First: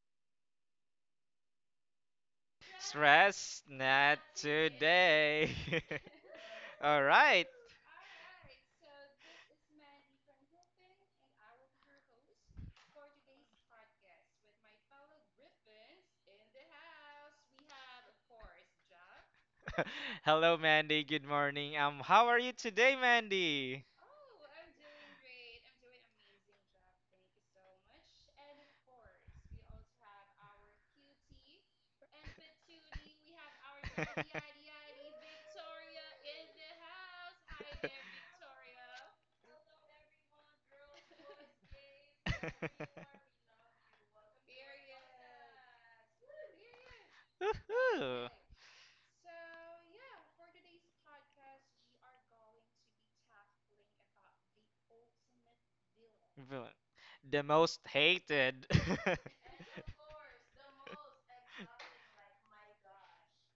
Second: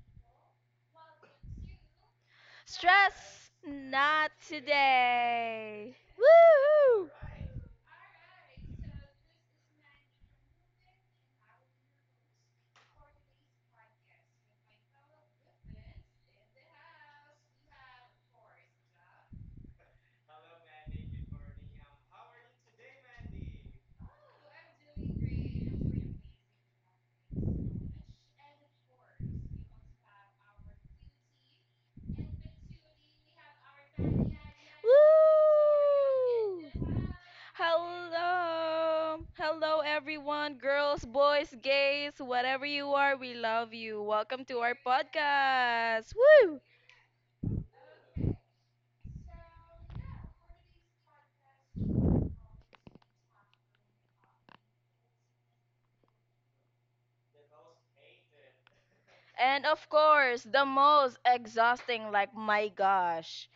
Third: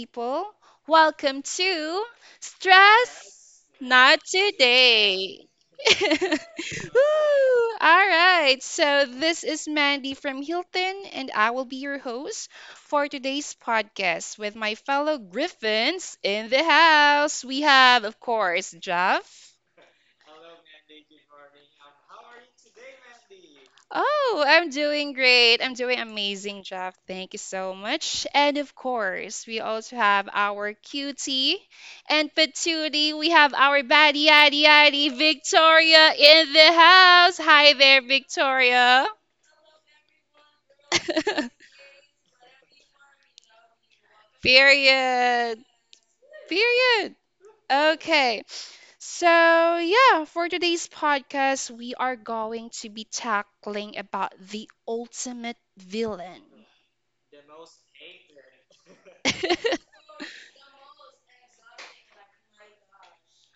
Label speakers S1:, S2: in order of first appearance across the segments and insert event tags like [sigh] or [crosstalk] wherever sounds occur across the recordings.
S1: people. Welcome to
S2: Stress
S3: Stress
S1: Stress
S3: not
S1: Not
S2: not
S1: Today.
S3: today.
S1: [laughs]
S2: today.
S3: [laughs]
S1: Woo!
S3: All right.
S1: All right. So, this is Mandy from Hilton, and I will be your host for today's podcast with my fellow Griffins in the house. We have, of course, Jeff.
S3: [laughs] Hello, Mandy. Good morning. How are you today, Mandy?
S1: Oh, I'm doing great. I'm doing amazing, Jeff. Thank you so much. And of course, we also have our cutie and patootie. We have our baddie,
S2: Woo!
S3: [laughs]
S1: yaddy, yaddy, Victoria in the
S2: Woo!
S1: house. Hi there, Victoria.
S2: Hello. Hello everyone, girls, boys,
S1: [laughs]
S2: gays, whatever you are, we love you. Welcome to our
S1: Period.
S2: podcast. Woo!
S1: Period.
S3: Woohoo!
S1: Okay. So, yeah, for today's podcast, we are going to be tackling about the ultimate villain.
S3: Villain. The most hated. [laughs]
S1: [laughs]
S2: And of course, the most exhausting like my gosh.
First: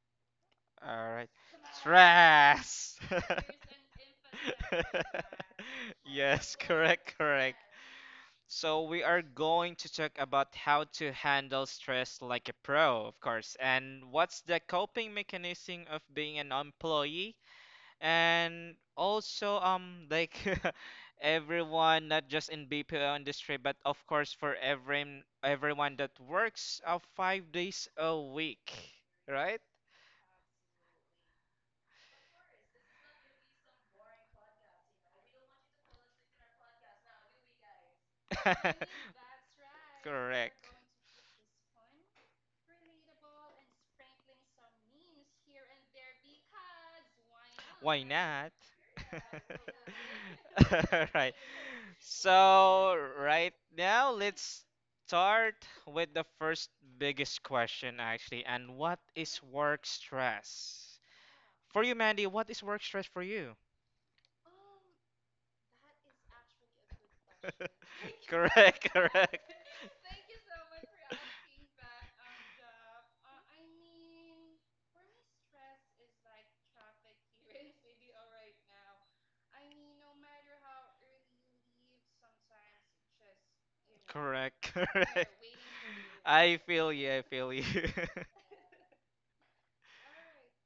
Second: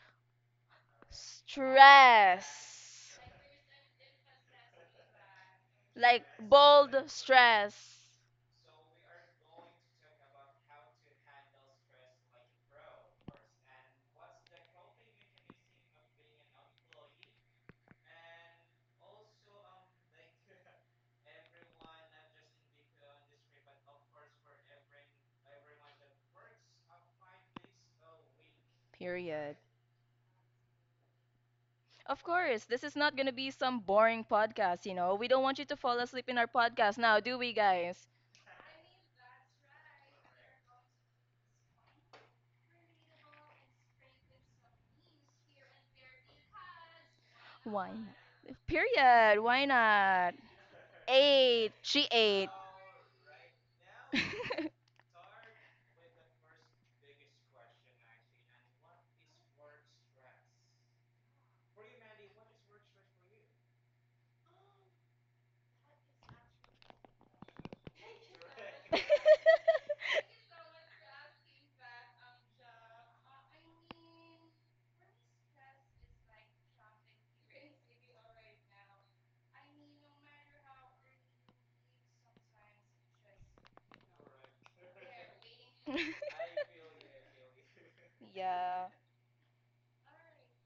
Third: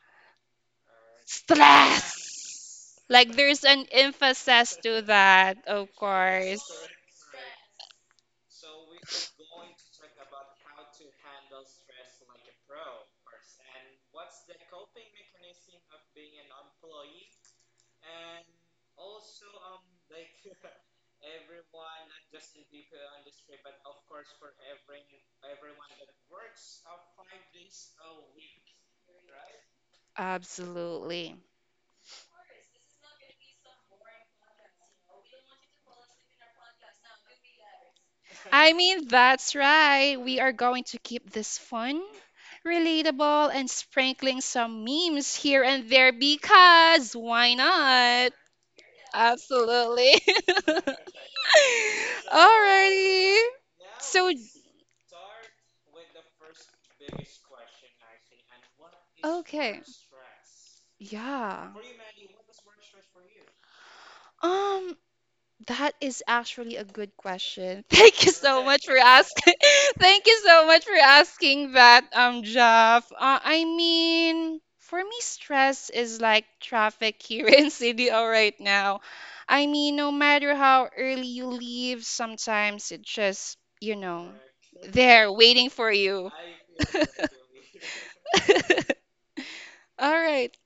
S3: All right.
S1: Stress.
S3: Trash. [laughs]
S2: Stress.
S1: Like there's an emphasis to that, of
S2: Like
S3: Yes,
S1: course.
S2: bold
S3: correct, correct.
S2: stress.
S3: So we are going to talk about how to handle stress like a pro, of course. And what's the coping mechanism of being an employee? And also, [laughs] not just in BPO industry, but of course for everyone that works 5 days a week,
S2: Period.
S3: right?
S1: Absolutely.
S2: Of course, this is not going to be some boring podcast, We don't want you to fall asleep in our podcast now, do we, guys?
S1: I mean,
S3: [laughs]
S1: that's right. We are
S3: Correct.
S1: going to keep this fun, relatable, and sprinkling some memes here and there because why
S2: Why
S3: Why
S1: not?
S3: not?
S2: not? Period. Why
S1: Absolutely.
S2: not?
S1: [laughs]
S3: [laughs] Right.
S2: Eight. She ate.
S3: So
S1: Alrighty.
S3: right now,
S1: So,
S3: let's start with the first biggest question, actually. And what is
S1: okay.
S3: work stress?
S1: Yeah.
S3: For you, Mandy, what is work stress for you?
S1: Um, that is actually a good question. [laughs] Thank
S3: [laughs]
S1: you so much
S3: Correct,
S1: for
S3: correct.
S1: asking. [laughs]
S2: [laughs]
S1: Thank you so much for asking that, Jeff. I mean, for me, stress is like traffic here [laughs] in CDO right now. I mean, no matter how early you leave, sometimes it just, you know,
S3: Correct, [laughs]
S1: there
S3: correct.
S1: waiting for you.
S3: I
S2: [laughs]
S3: feel
S1: [laughs]
S3: you, I feel you. [laughs]
S2: Yeah.
S1: All right.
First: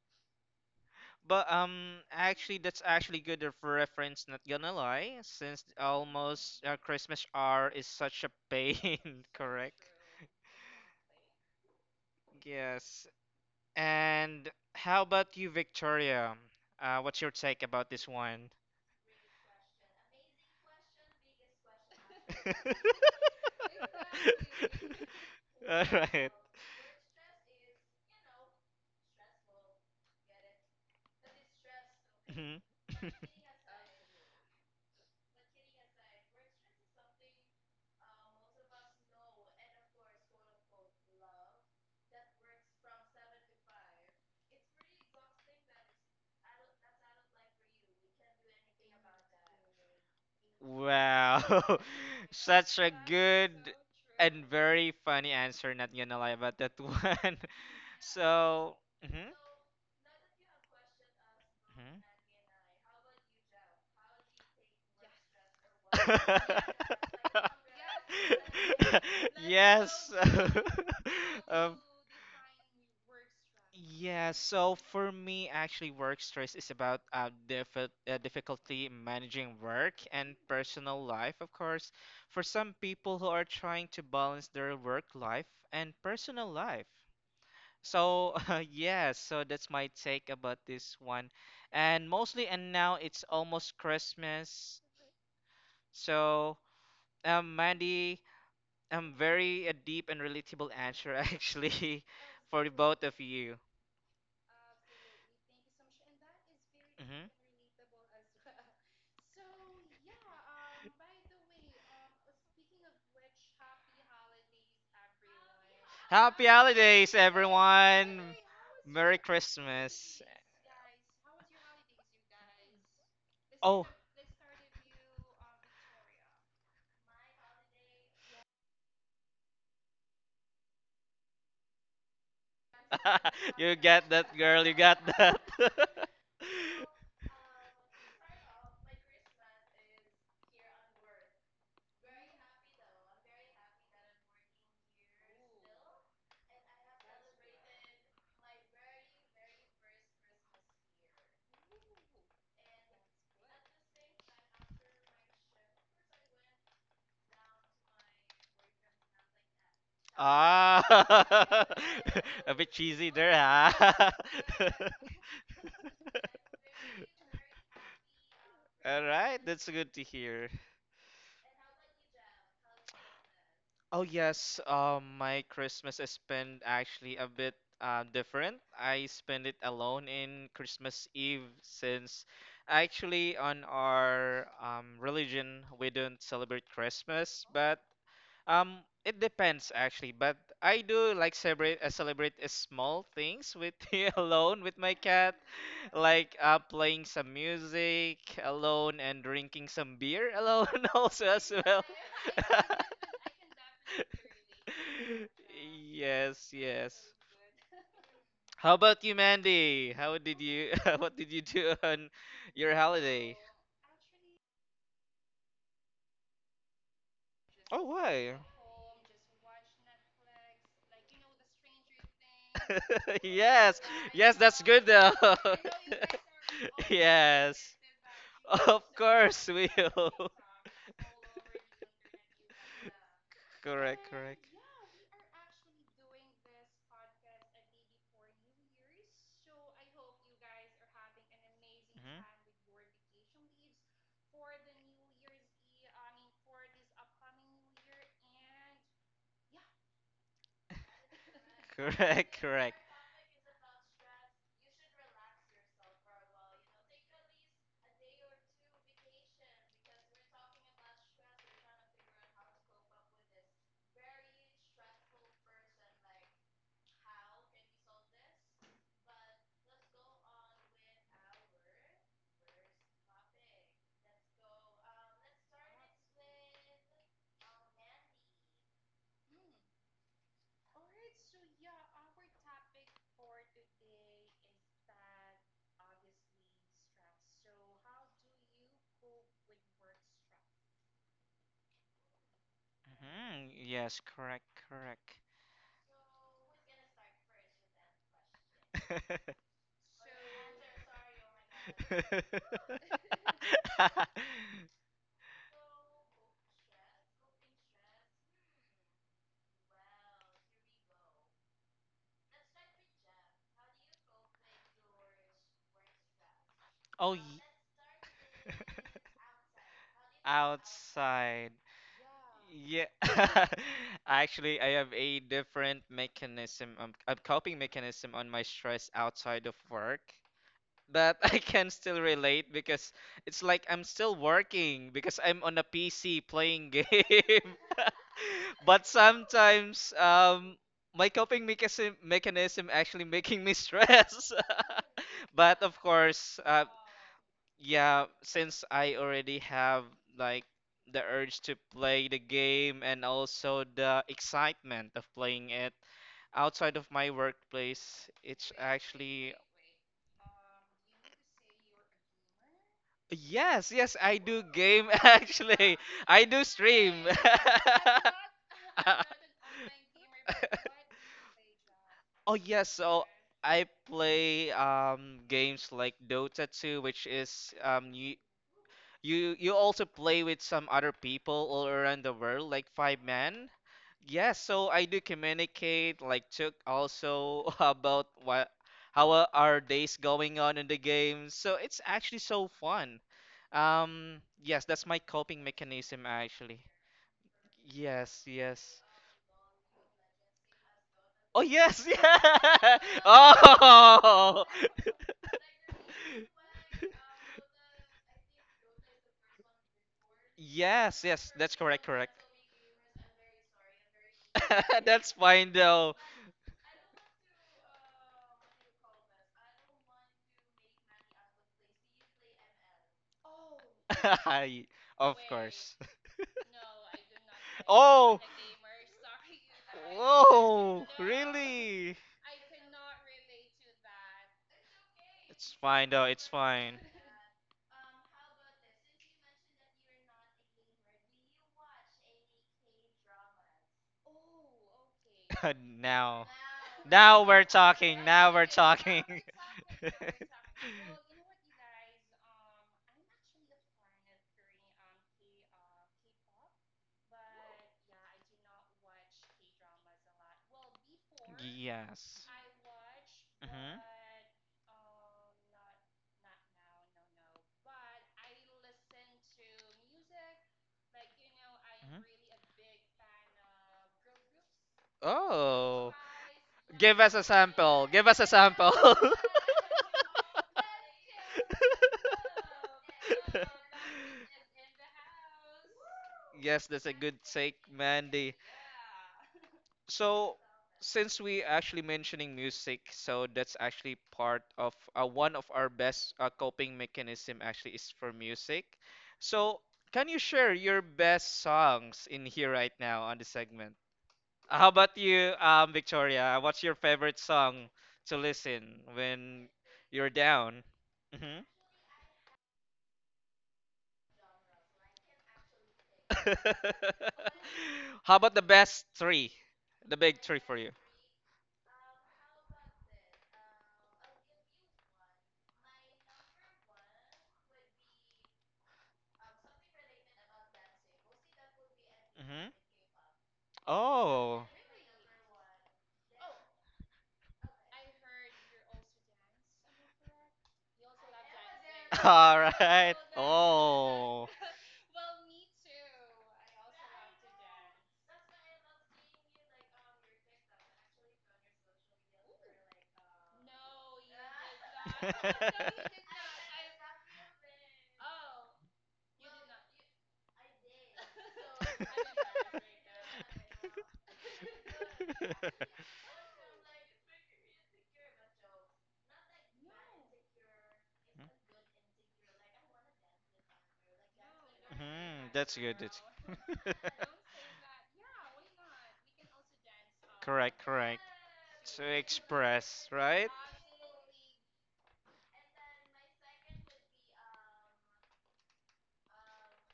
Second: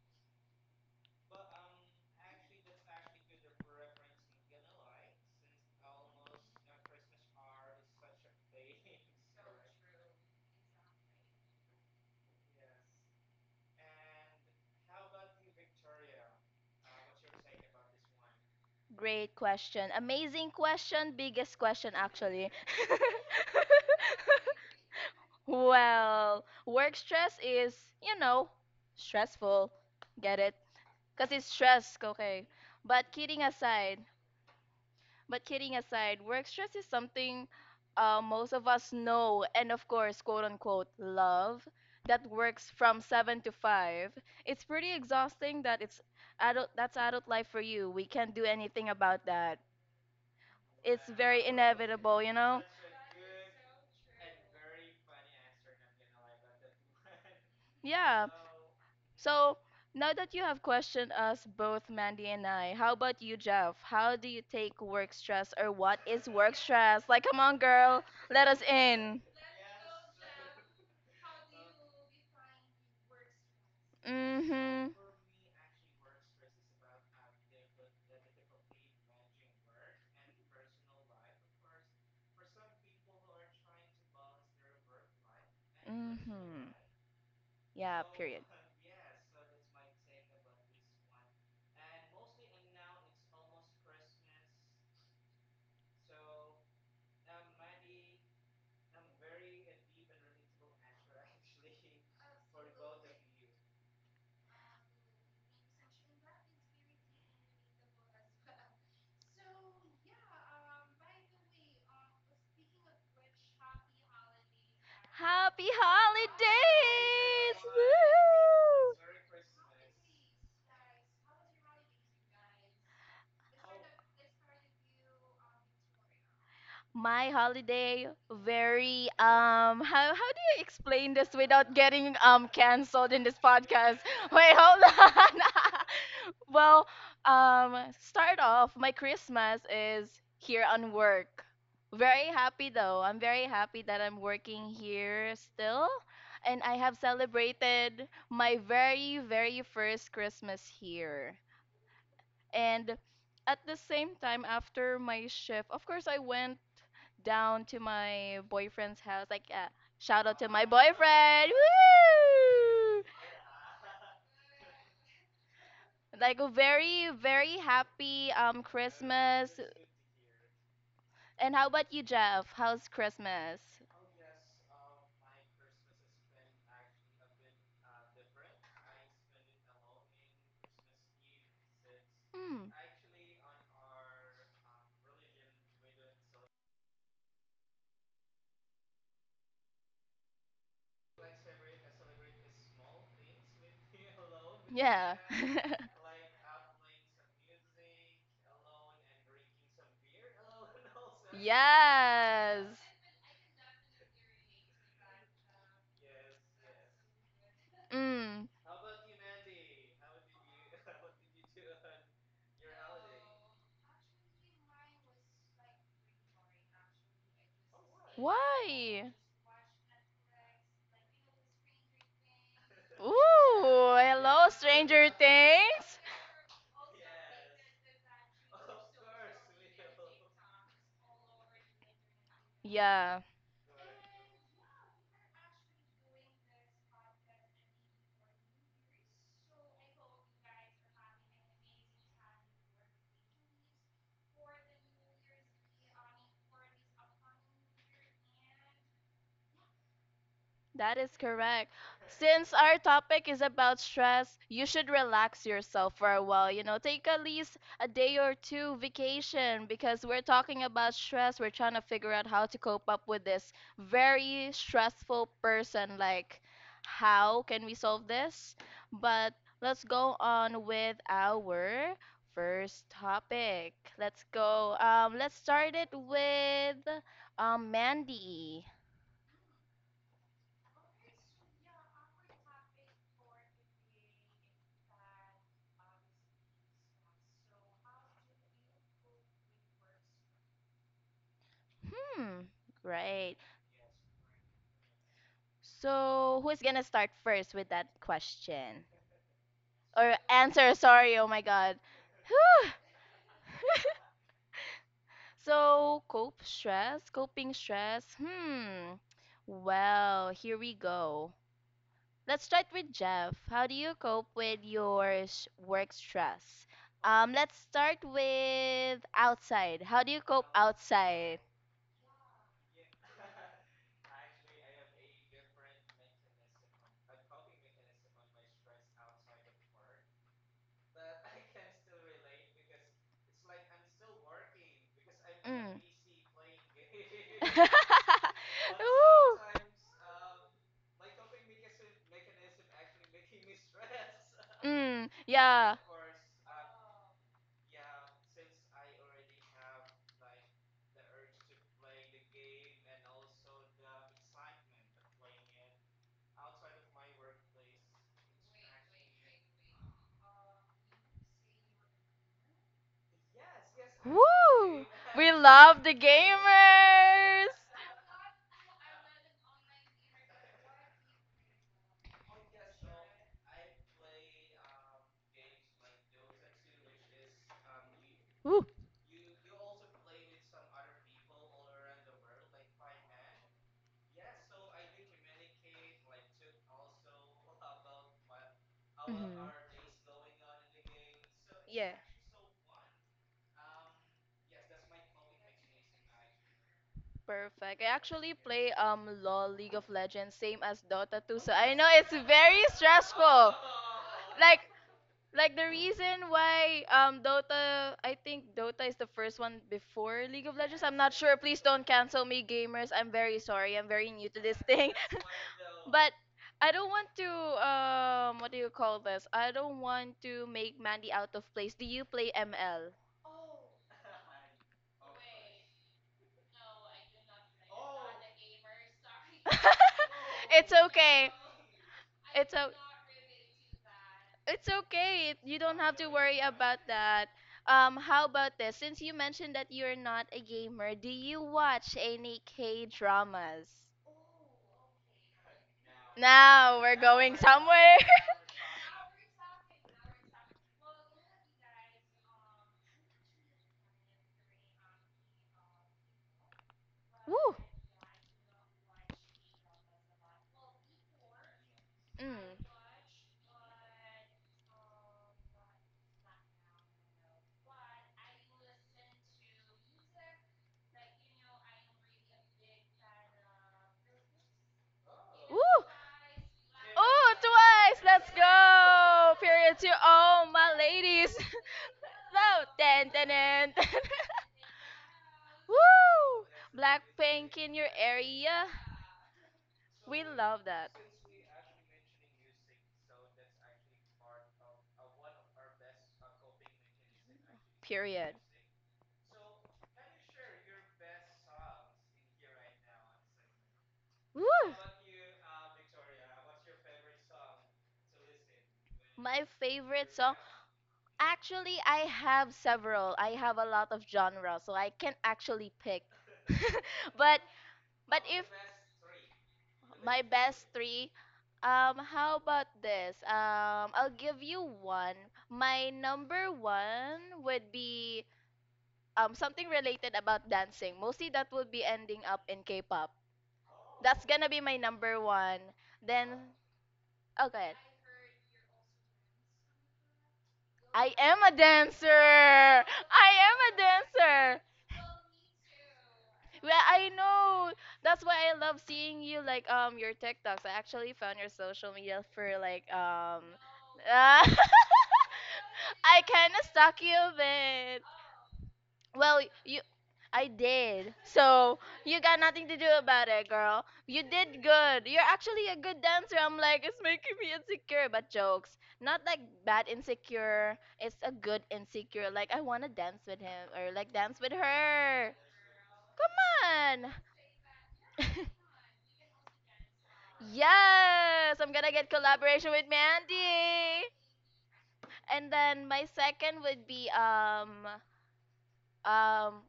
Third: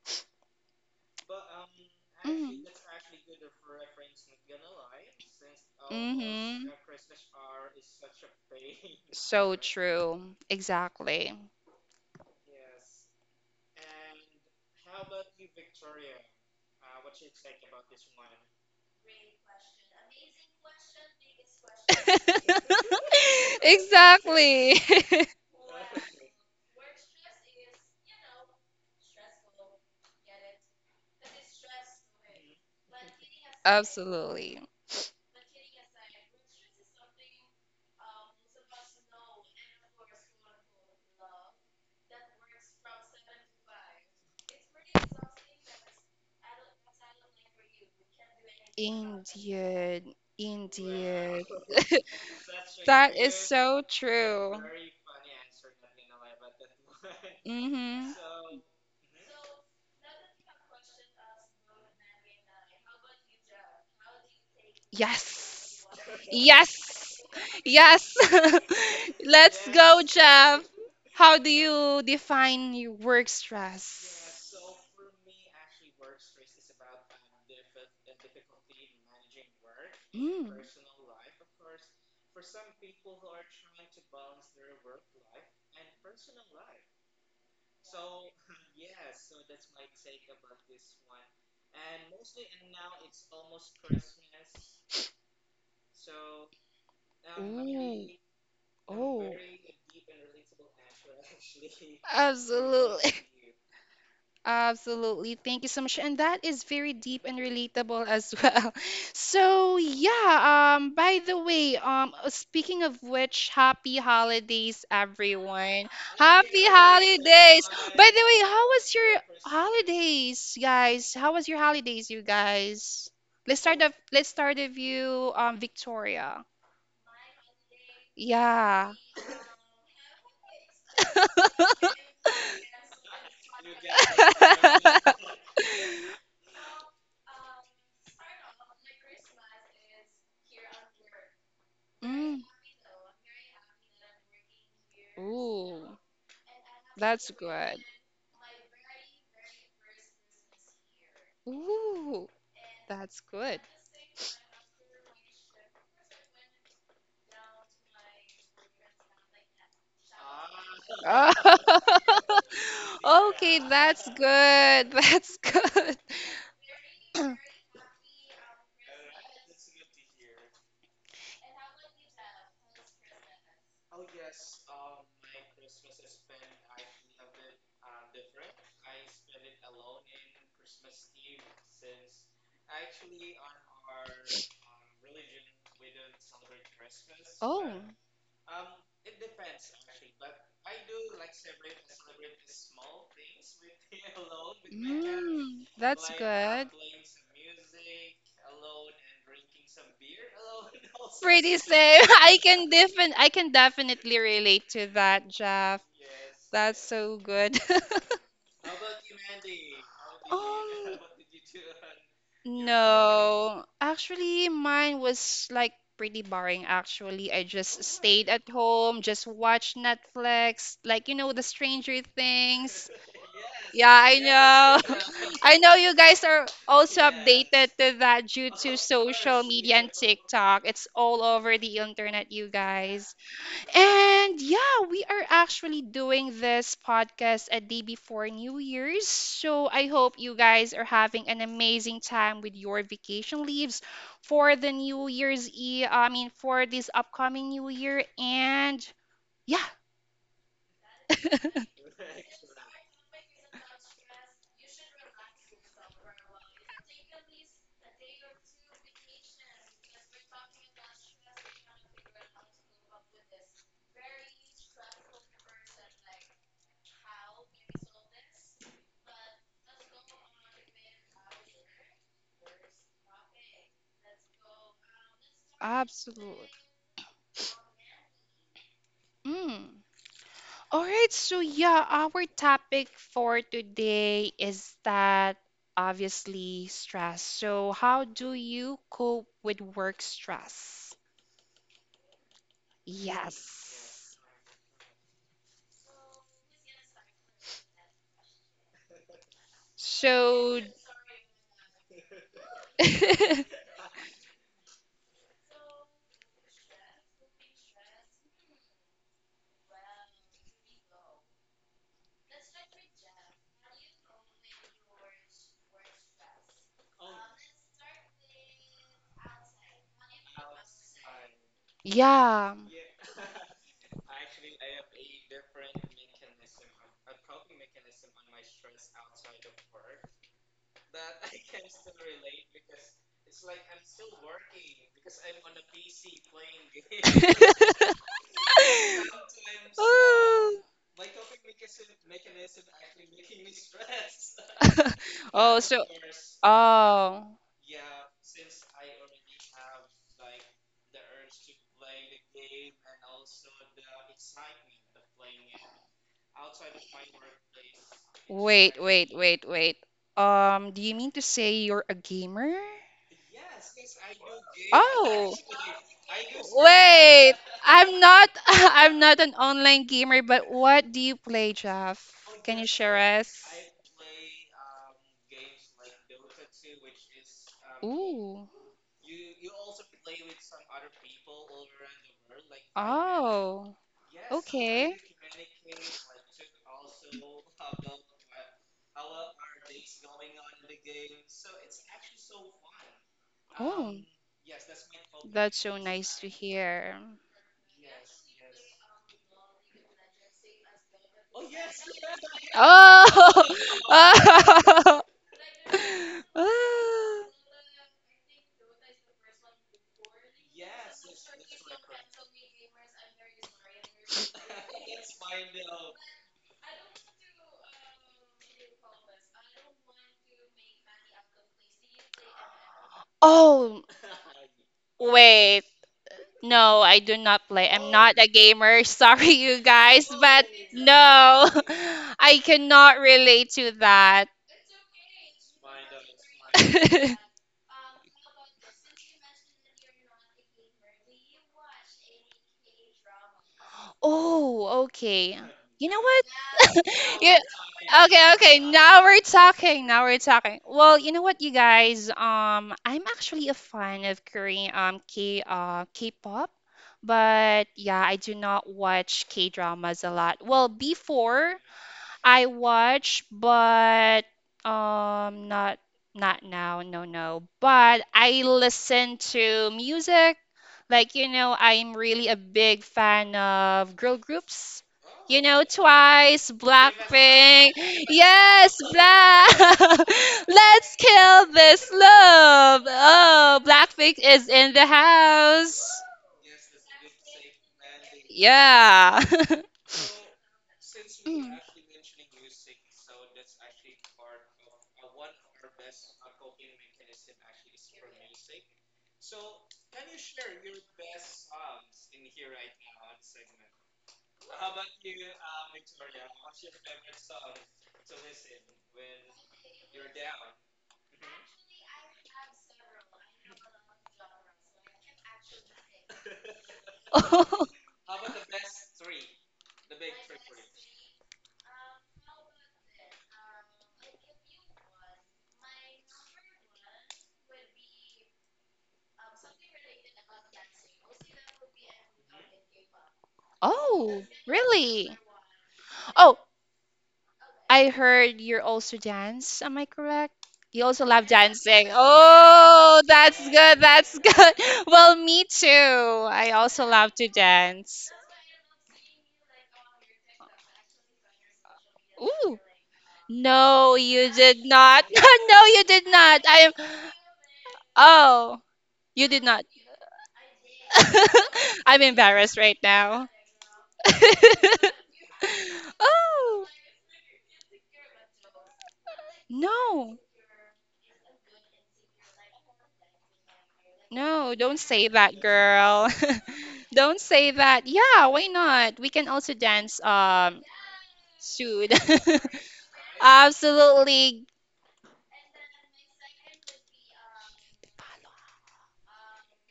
S3: But actually,
S1: Mm-hmm.
S3: that's actually good of reference. Not gonna lie, since almost
S1: Mm-hmm.
S3: Christmas R is such a pain, [laughs]
S1: So
S3: correct?
S1: true. Exactly. [laughs]
S3: Yes. And how about you, Victoria? What's your take about this one?
S2: Great question. Amazing question. Biggest question, actually.
S3: [laughs]
S2: [laughs]
S1: Exactly.
S3: All right.
S2: well, work stress is, you know, stressful. Get it? Because it's stress, okay?
S3: Mhm.
S1: [laughs]
S2: But kidding
S3: [laughs]
S2: aside,
S1: Absolutely.
S2: But kidding aside, work stress is something most of us know and, of course, quote unquote, love that works from 7 to 5. It's pretty exhausting that it's adult, that's adult life for you. We can't do anything about that.
S1: Indeed.
S2: It's
S3: Wow,
S1: Indeed.
S2: very
S3: [laughs]
S1: [laughs]
S2: inevitable,
S3: such a
S1: That is
S3: good
S1: so
S3: and
S1: true.
S3: very funny answer. Not gonna lie about that one. [laughs]
S2: Yeah.
S1: Mm-hmm.
S3: So. Mhm.
S2: So now that you have questioned us, both
S3: Hmm?
S2: Mandy and I, how about you, Jeff? How do you take work stress or
S1: Yes.
S2: what is work
S1: Yes.
S2: stress? Like, come on, girl,
S1: Yes.
S2: let us in.
S1: [laughs]
S3: [laughs]
S1: Let's go,
S3: Yes.
S1: Jeff. How
S3: [laughs]
S1: do
S3: um,
S1: you define your work
S3: yeah,
S1: stress?
S3: so
S2: Mhm.
S3: for me, actually, work stress is about difficulty managing work and
S1: Mm.
S3: personal life, of course, for some people who are trying to balance their work life and personal life. So, [laughs] so that's my take about this one. And mostly, and now it's almost Christmas. So,
S1: Ooh.
S3: Mandy,
S1: Oh.
S3: very a deep and relatable answer [laughs] actually for the both
S1: Absolutely.
S3: of
S1: [laughs]
S3: you.
S1: Absolutely. Thank you so much. And that is very
S3: Hmm.
S1: deep and relatable as well. [laughs] So, yeah, by the way, speaking of which, happy holidays
S2: Happy
S1: everyone.
S3: Happy
S1: Happy
S3: holidays,
S2: holidays!
S1: holidays. By the
S3: everyone!
S1: way, how was
S2: Woo!
S1: your
S3: Merry Christmas.
S1: holidays, guys? How was your holidays, you guys? Let's start
S3: Oh.
S1: the let's start the view, Victoria.
S2: My holiday
S1: Yeah.
S2: very how do you explain this without getting canceled in this
S3: [laughs] You
S2: podcast?
S3: get
S2: [laughs]
S3: that,
S2: Wait,
S3: girl. You
S2: hold
S3: got that.
S2: on.
S1: [laughs]
S2: [laughs] well,
S3: [laughs]
S2: start off my Christmas is here on work. Very
S1: Mm.
S2: happy though. I'm very happy that I'm working here still
S1: Ooh,
S2: and I have
S1: that's good.
S2: celebrated my very very first Christmas here.
S1: Ooh,
S2: And
S1: that's good.
S2: at the same time, after my shift, of course, I went down to my boyfriend's house. Like, shout out to my
S3: Ah,
S1: Oh,
S2: boyfriend!
S1: [laughs]
S3: [laughs] a bit
S2: Woo!
S3: cheesy there,
S1: okay, that's
S3: huh? [laughs]
S1: good. [laughs] That's good.
S2: Like a very, very happy
S3: All right,
S2: Christmas.
S3: that's good to hear.
S2: And how about you, Jeff? How's Christmas?
S3: Oh yes, my Christmas is spent actually a bit different. I spend it alone in Christmas Eve since
S2: Hmm.
S3: actually on our religion we don't celebrate Christmas, but
S1: Oh.
S3: Um, it depends actually, but I do like celebrate small things with [laughs] alone with my
S2: Yeah.
S3: cat,
S2: [laughs]
S1: Mm, that's
S3: like
S1: good.
S3: playing some music alone and drinking some beer alone [laughs] also as
S1: Pretty
S3: well.
S1: same. [laughs] I
S3: [laughs]
S2: yes.
S1: can defin I can definitely relate to that, Jeff.
S3: Yes,
S1: That's
S3: yes.
S1: so good. [laughs]
S2: Mm.
S3: How about you, Mandy? How did you [laughs]
S1: Um,
S3: what did you do on your holiday?
S1: no. Actually, mine was like pretty boring actually. I just
S3: Oh,
S1: stayed
S3: why?
S1: at home,
S2: Why?
S1: just watched Netflix, like you know, the Stranger Things.
S3: [laughs]
S2: Ooh,
S3: Yes,
S1: Yeah, I
S3: yes,
S2: hello,
S3: that's good
S1: know.
S2: Stranger
S3: though.
S1: [laughs] I know you
S2: Things.
S1: guys are
S3: [laughs]
S1: also updated
S3: Yes,
S1: to that due to
S3: of
S1: social
S3: course we
S1: media and
S3: will. [laughs]
S1: TikTok. It's all over the internet, you guys.
S2: Yeah.
S3: Correct,
S1: And
S3: correct.
S1: yeah, we are actually doing this podcast a day before New Year's. So I hope you guys are having an amazing
S3: Mhm.
S1: time with your vacation leaves for the New Year's Eve. I mean, for this upcoming New Year. And yeah,
S2: That is correct.
S3: Correct,
S2: Since
S3: correct.
S2: our topic is about stress, you should relax yourself for a while. You know, take at least a day or two vacation because we're talking about stress. We're trying to figure out how to cope up with this very stressful person. Like, how can we solve this? But let's go on with our first topic. Let's go. Let's
S1: [laughs]
S2: start it
S1: absolutely.
S2: with Mandy.
S1: All right, so yeah, our topic for today is that obviously stress. So, how do you cope with work stress?
S2: Hmm, great.
S3: Mhm. Yes,
S1: Yes.
S3: correct, correct.
S2: So, who's gonna start first with that question?
S3: [laughs]
S2: Or
S1: So, [laughs]
S2: answer, sorry, oh my god.
S3: [laughs]
S2: So, cope stress, coping stress. Hmm. Well, here we go. Let's start with Jeff. How do you cope with your work stress?
S3: oh, ye-
S2: Let's start with outside. How do you
S3: [laughs]
S2: cope outside?
S3: outside.
S1: yeah. [laughs]
S3: Yeah. [laughs] Actually, I have a different mechanism, a coping mechanism on my stress outside of work. That [laughs] I can still relate because it's like I'm still working because I'm on a
S2: Mm.
S3: PC playing game. [laughs] But
S2: [laughs] Ooh.
S3: sometimes
S1: Oh,
S3: my coping mechanism actually making me stress.
S2: Mm,
S3: [laughs]
S1: [laughs]
S3: But
S1: oh,
S3: of
S2: yeah.
S1: so,
S3: course,
S1: oh.
S3: yeah, since I already have like the urge to play the game and also the excitement of playing it outside of my workplace, it's
S1: Wait, wait,
S3: actually
S1: wait, wait. Do you mean to say you're a gamer?
S3: Yes, yes, I do game [laughs]
S2: Woo!
S1: Oh,
S2: We
S3: actually.
S2: love the
S3: I do stream. [laughs]
S1: wait.
S2: gamers.
S1: I'm not [laughs] I'm not an online gamer, but what do you play, Jeff?
S3: Oh
S1: Can
S3: yes,
S1: you share
S3: so
S1: us?
S3: I play games like Dota 2, which is new
S1: Ooh.
S2: Woo.
S3: you also play with some other people all around the world, like five men.
S1: Oh.
S3: Yes, so I
S1: Okay.
S3: do communicate, like took also [laughs] about what how are
S2: Mhm.
S3: our days going on in the game. So it's
S2: Yeah.
S3: actually so fun.
S1: Oh,
S3: Yes, that's my coping
S1: that's so
S3: mechanism
S1: nice to
S3: actually.
S1: hear.
S2: Perfect. I
S3: Yes,
S2: actually play
S3: yes.
S2: LoL, League of Legends, same as Dota
S3: Oh
S2: 2, so I
S3: yes, [laughs]
S2: know it's very
S3: yeah. [laughs]
S1: Oh.
S2: stressful. [laughs]
S1: [laughs]
S3: Oh.
S2: Like
S1: Ah.
S2: Like the reason why
S3: [laughs]
S2: Dota, I think Dota is the first one before League of Legends. I'm
S3: Yes,
S2: not
S3: yes,
S2: sure.
S3: that's
S2: Please
S3: correct,
S2: don't
S3: correct.
S2: cancel me, gamers. I'm very sorry. I'm very new to this
S3: [laughs]
S2: thing.
S3: That's fine though.
S2: [laughs] but I don't want to what do you call this? I don't want to make Mandy out of place. Do you play ML?
S1: Oh,
S3: [laughs] I- Of
S1: wait.
S3: course. [laughs]
S1: No, I do not play. I'm
S3: Oh.
S1: not a gamer. [laughs] Sorry, you guys, but
S2: [laughs] it's
S3: Whoa,
S2: okay.
S1: no,
S3: really?
S1: [laughs] I
S2: It's a.
S1: cannot relate to that.
S2: It's okay.
S3: It's
S2: You don't
S3: fine
S2: have
S3: though,
S2: to
S3: it's
S2: worry
S3: fine.
S2: about that.
S1: [laughs]
S2: How about this? Since you mentioned that you're not a gamer, do you watch any K dramas?
S1: Oh, okay.
S3: [laughs]
S1: You know
S3: Now.
S1: what?
S2: Now we're
S3: Now
S1: [laughs] You,
S2: going
S3: we're
S2: somewhere.
S3: talking. Now
S1: okay,
S3: we're
S1: okay.
S3: talking.
S1: Now we're talking. Now we're talking. Well, you know what, you guys? I'm actually a fan of Korean
S3: [laughs]
S1: K K-pop,
S2: [laughs] Woo.
S1: but yeah, I do not watch K-dramas a lot. Well, before,
S3: Yes.
S1: I
S2: Mm.
S1: watch,
S3: Mm-hmm.
S1: but not not now, no, no. But I listen to music. Like, you know, I'm
S3: Hmm.
S1: really a big fan of girl groups. You
S2: Woo!
S1: know,
S3: Oh.
S1: Twice,
S3: Give us a
S2: Ooh,
S1: Blackpink.
S3: sample.
S2: twice.
S3: Give us a
S2: Let's
S3: sample.
S1: Yes,
S3: [laughs]
S2: go.
S1: Black.
S2: Period to all
S1: [laughs]
S2: my
S1: Let's
S2: ladies. [laughs]
S1: kill this
S2: so,
S1: love.
S2: dan, dan,
S1: Oh,
S2: dan.
S1: Blackpink is in the
S2: [laughs]
S1: house.
S2: Woo!
S3: Yes, that's a good take,
S2: Blackpink in your
S3: Mandy.
S2: area.
S1: Yeah. [laughs]
S2: We
S3: So,
S2: love that.
S3: since we
S1: Mm.
S3: actually mentioning music, so that's actually part of one of our best coping mechanism actually is for
S2: Period.
S3: music. So, can you share your best songs in here right now on the segment? How
S2: Woo!
S3: about you, Victoria? What's your favorite song to listen when
S2: My
S3: you're
S2: favorite song.
S3: down? Hmm.
S2: Actually, I have several. I have a lot of genres, so I can't actually pick.
S3: [laughs]
S2: [laughs] but
S1: [laughs]
S3: How about the
S2: if
S3: best three? The big
S2: my
S3: three for
S2: best
S3: you.
S2: three, how about this? I'll give you one. My number one would be something related about dancing. Mostly that would be ending up
S3: Hmm.
S2: in K-pop.
S1: Oh,
S2: That's
S3: Oh.
S2: gonna be my
S1: really?
S2: number one.
S1: Oh,
S2: Then Oh, go ahead.
S1: I heard you're also dance. Am I correct? You also love dancing.
S3: [laughs] All right.
S1: Oh,
S2: I
S1: that's
S2: am a
S1: good. That's
S3: Oh.
S1: good.
S2: dancer.
S1: [laughs] Well, me too. I
S2: Well,
S1: also
S2: I
S1: love to
S2: know.
S1: dance.
S2: That's why I love seeing you like your TikToks. I actually found your social media for
S1: Ooh.
S2: like
S1: No,
S2: [laughs]
S1: you
S2: I
S1: did not. [laughs] No,
S3: [laughs]
S1: you did not.
S2: kind
S1: I
S2: of
S1: am.
S2: stalk you a bit.
S1: Oh, you did
S2: Well,
S1: not.
S2: you, I did. So
S1: [laughs] I'm
S2: you got
S1: embarrassed
S2: nothing
S1: right
S2: to do
S1: now.
S2: about
S1: [laughs]
S2: it, girl. You did good. You're actually
S1: [laughs]
S2: a good dancer. I'm
S1: Oh,
S2: like, it's making me insecure, but jokes. Not like bad
S1: no,
S2: insecure. It's a good insecure. Like I wanna dance with him or like dance
S1: no,
S2: with
S1: don't say
S3: Mhm.
S2: her.
S1: that,
S3: That's good. That's.
S1: girl. [laughs]
S2: Fun.
S1: Don't say that. Yeah, why
S2: [laughs]
S1: not? We can
S3: [laughs]
S1: also dance
S3: Correct, correct.
S2: yes, I'm
S3: To
S1: soon.
S2: gonna get collaboration
S3: express,
S2: with
S1: [laughs]
S3: right?
S2: Mandy.
S1: Absolutely.
S2: And then my second would be um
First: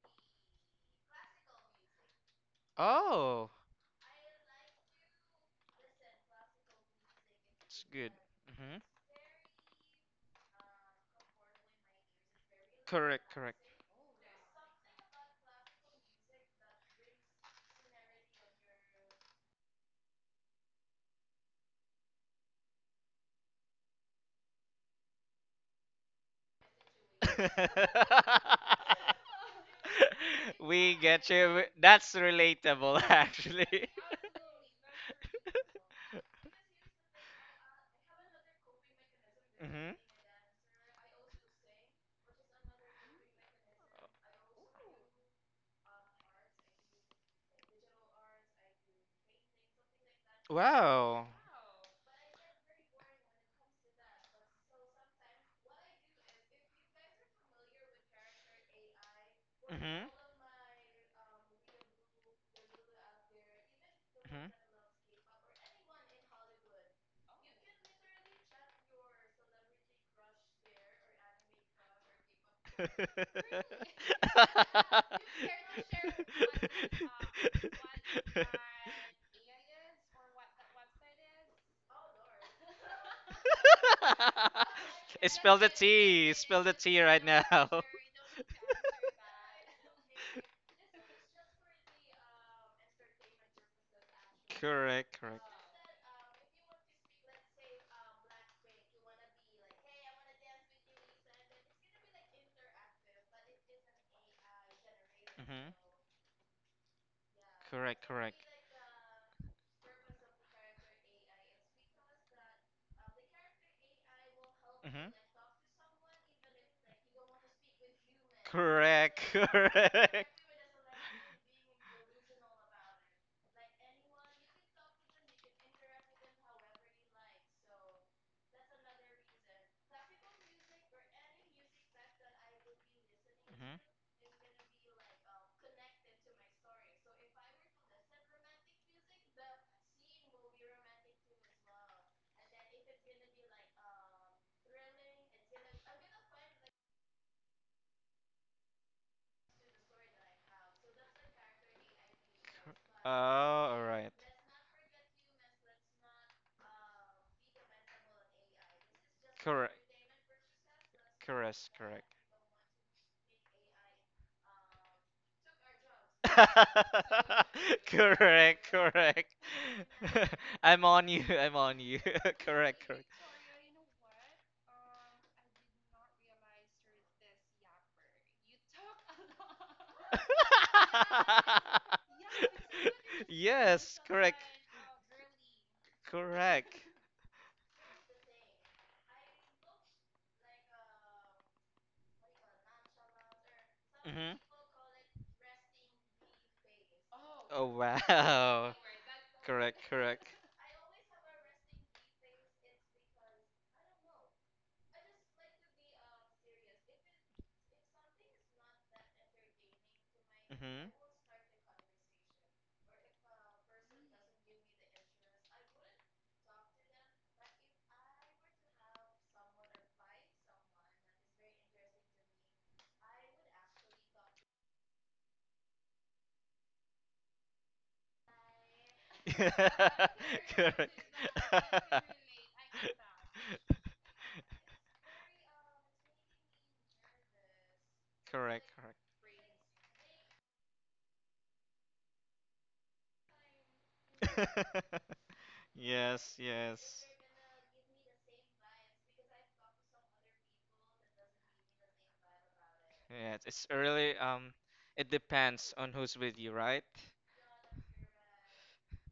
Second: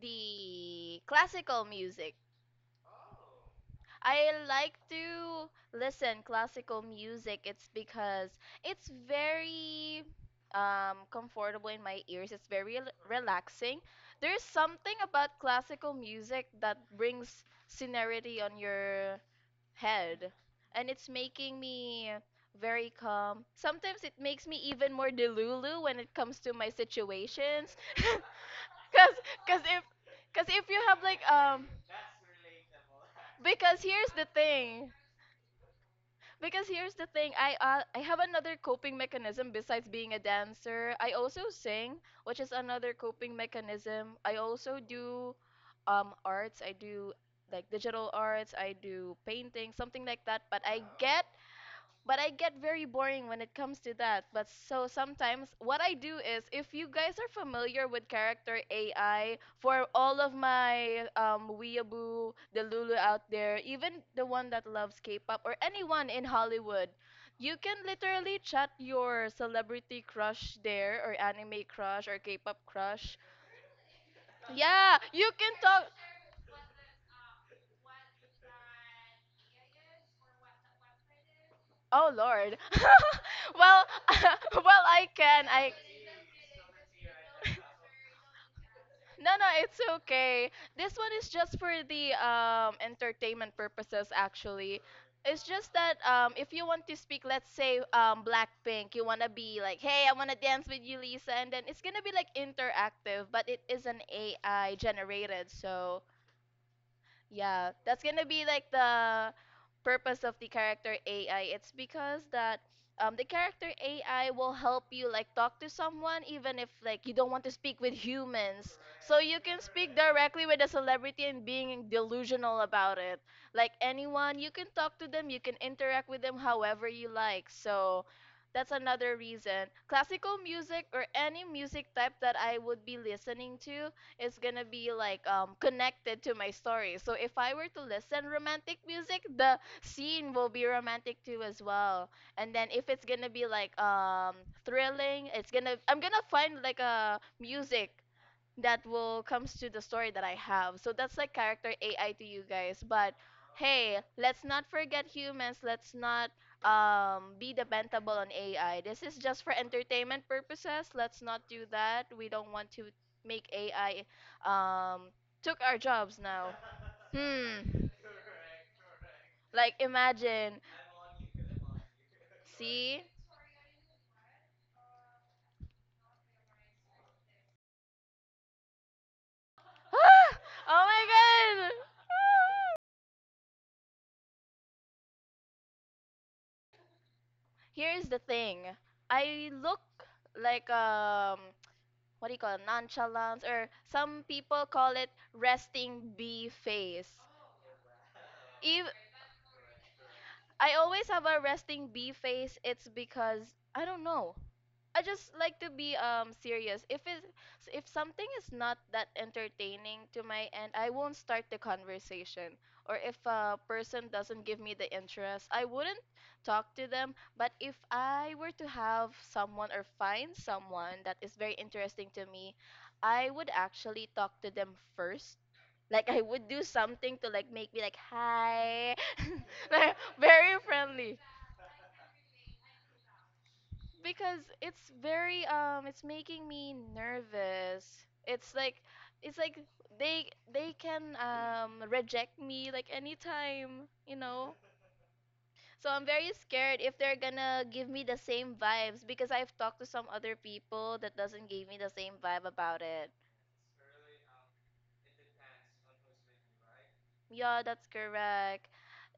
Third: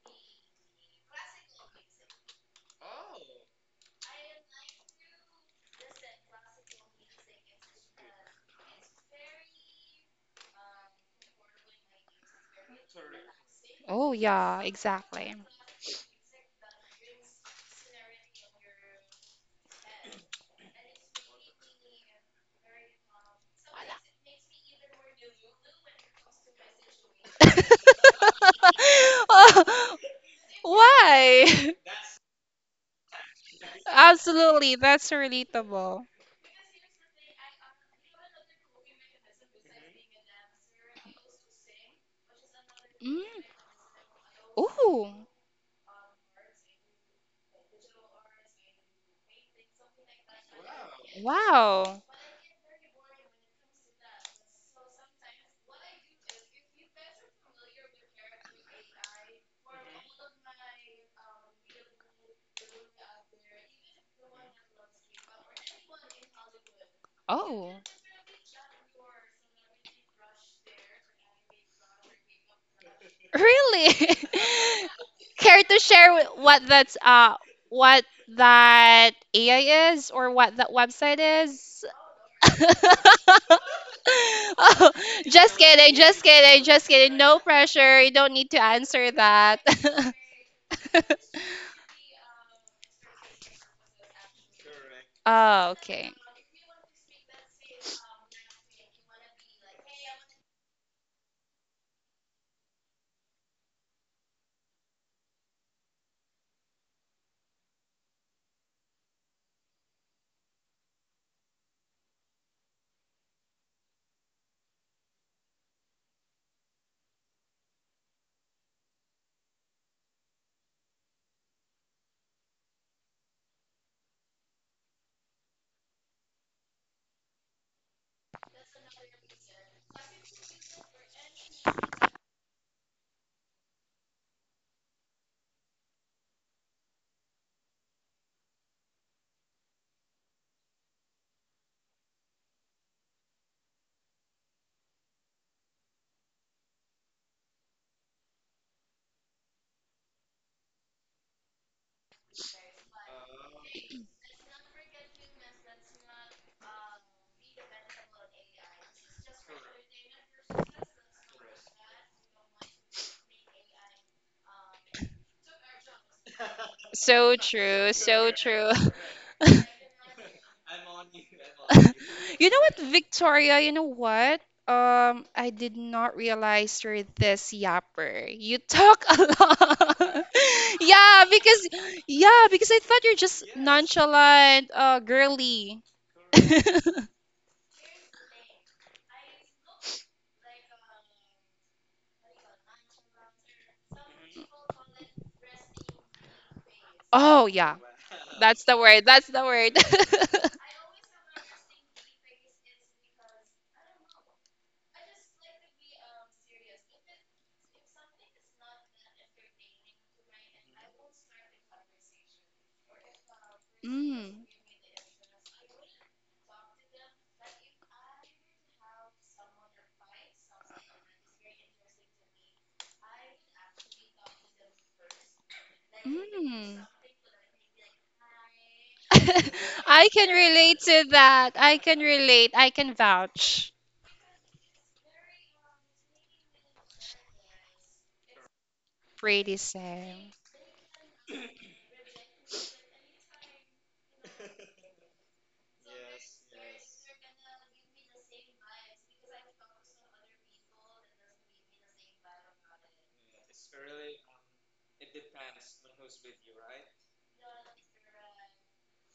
S2: the classical music.
S3: Oh,
S2: I like to listen classical music. It's
S3: it's good.
S2: because
S3: Hmm.
S2: it's very comfortable in my ears. It's very
S3: Correct, correct.
S2: relaxing.
S1: Oh,
S2: There's
S1: yeah,
S2: something
S1: exactly.
S2: about classical music that brings serenity on your head, and it's making me very calm. Sometimes it makes me even more delulu when it comes to my
S1: [laughs]
S2: situations. [laughs] Cause,
S3: [laughs]
S2: cause
S1: Oh,
S2: because if you
S3: We
S2: have like
S3: get you.
S1: why?
S3: That's relatable, [laughs]
S2: because
S1: [laughs]
S3: actually.
S2: here's the
S1: Absolutely,
S2: thing.
S1: that's relatable.
S2: I have another coping mechanism besides
S3: Hmm.
S2: being a dancer. I also sing, which is another coping
S1: Mm.
S2: mechanism. I also
S1: Oh,
S2: do arts. I do like digital arts. I do painting, something like that. But I get
S3: Wow.
S1: wow.
S2: but I get very boring when it comes to that. But so sometimes what I do is if you guys are familiar with character AI, for
S3: Mhm.
S2: all of my weeaboo, the Lulu out there, even the
S3: Mhm.
S2: one that loves K-pop or anyone in Hollywood, you can
S1: Oh.
S2: literally chat your celebrity crush there, or anime crush, or K-pop crush.
S1: Really?
S2: Yeah, you
S1: [laughs]
S2: can
S1: Care to
S2: talk.
S1: share what that's what that
S3: [laughs]
S1: AI is or what that website is?
S2: Oh Lord, well,
S1: [laughs]
S2: [laughs] well,
S1: Oh,
S2: I can.
S1: just
S3: Spill the
S2: I
S1: kidding, just
S3: tea.
S1: kidding,
S3: Spill the
S1: just
S3: tea
S1: kidding.
S3: right
S1: No
S3: now. [laughs]
S1: pressure. You
S2: [laughs]
S1: don't need to answer
S2: no, no,
S1: that.
S2: it's okay. This one is just for the entertainment purposes actually.
S3: Correct,
S1: [laughs]
S2: It's
S3: correct.
S2: just
S1: Oh,
S2: that
S1: okay.
S2: if you want to speak, let's say Blackpink, you wanna be like, hey, I wanna dance with you, Lisa, and then it's gonna be like interactive, but it is an AI generated,
S3: Mhm.
S2: so yeah, that's
S3: Correct,
S2: gonna
S3: correct.
S2: be like the purpose of the character AI. It's because that the character AI will help you
S3: Mhm.
S2: like talk to someone even if like you don't want to speak with humans. So
S3: Correct,
S2: you
S3: [laughs]
S2: can speak
S3: correct.
S2: directly with a celebrity and being delusional about it. Like anyone, you can talk to them, you can interact with them however you like. So that's another reason. Classical music or any music type that I would be listening
S3: Hmm.
S2: to is gonna be like connected to my story. So if I were to listen romantic music, the scene will be romantic too as well. And then if it's gonna be like thrilling, it's gonna I'm gonna find like a music that will comes to the story that I have. So that's like character AI to you guys.
S3: Oh,
S2: But
S3: all
S2: hey,
S3: right.
S2: let's not forget humans. Let's not be dependable on AI. This is just for
S3: Correct.
S2: entertainment purposes. Let's not do
S3: Correct.
S2: that.
S3: Correct.
S2: We don't want to make AI um, took our jobs now.
S1: So
S2: Hmm.
S3: [laughs]
S1: true, so true.
S3: correct. Correct.
S1: [laughs]
S2: Like imagine.
S3: [laughs] I'm on you. I'm on you. [laughs]
S1: You know what,
S3: Correct.
S2: See?
S3: Correct.
S2: [gasps]
S1: Victoria? You know what? I did not realize you're this yapper. You talk a lot. [laughs]
S2: Ah! Oh
S1: yeah,
S2: my
S1: because
S2: god!
S1: yeah, because I thought you're
S3: [laughs]
S1: just
S3: Yes. Correct.
S1: nonchalant, girly.
S3: Correct.
S1: [laughs]
S2: Here's the thing. I look like what do you call it? Nonchalance, or some
S3: Hmm.
S2: people call it resting bee face.
S1: oh
S3: Oh
S1: yeah, that's
S3: wow.
S1: the
S2: If
S1: word. That's the word.
S3: Correct. Correct.
S1: [laughs]
S2: I always have a resting bee face. It's because I don't know. I just like to be serious. If something is not that entertaining to my end, I
S3: Mm-hmm.
S2: won't start the conversation. Or if a person doesn't give me the interest, I wouldn't talk to them. But if I were to have someone or find someone that is very interesting to me, I would actually talk to them first. Like I would do something to like make me like hi. [laughs]
S3: [laughs]
S2: [laughs]
S1: [laughs]
S2: Like,
S1: I can
S2: very
S1: relate
S3: Correct.
S1: to
S2: friendly.
S1: that. I
S3: [laughs]
S1: can relate. I can vouch.
S2: Because it's very it's making me nervous. it's
S3: Correct,
S2: like
S3: correct.
S2: it's like
S1: Pretty
S2: they
S1: same.
S2: they can reject me like anytime, you know?
S3: [laughs]
S2: So I'm very
S3: Yes,
S2: scared
S3: yes.
S2: if they're gonna give me the same vibes, because I've talked to some other people that doesn't give me the same vibe about it.
S3: Yes, it's really it depends on who's with you, right?
S2: Yeah, that's correct.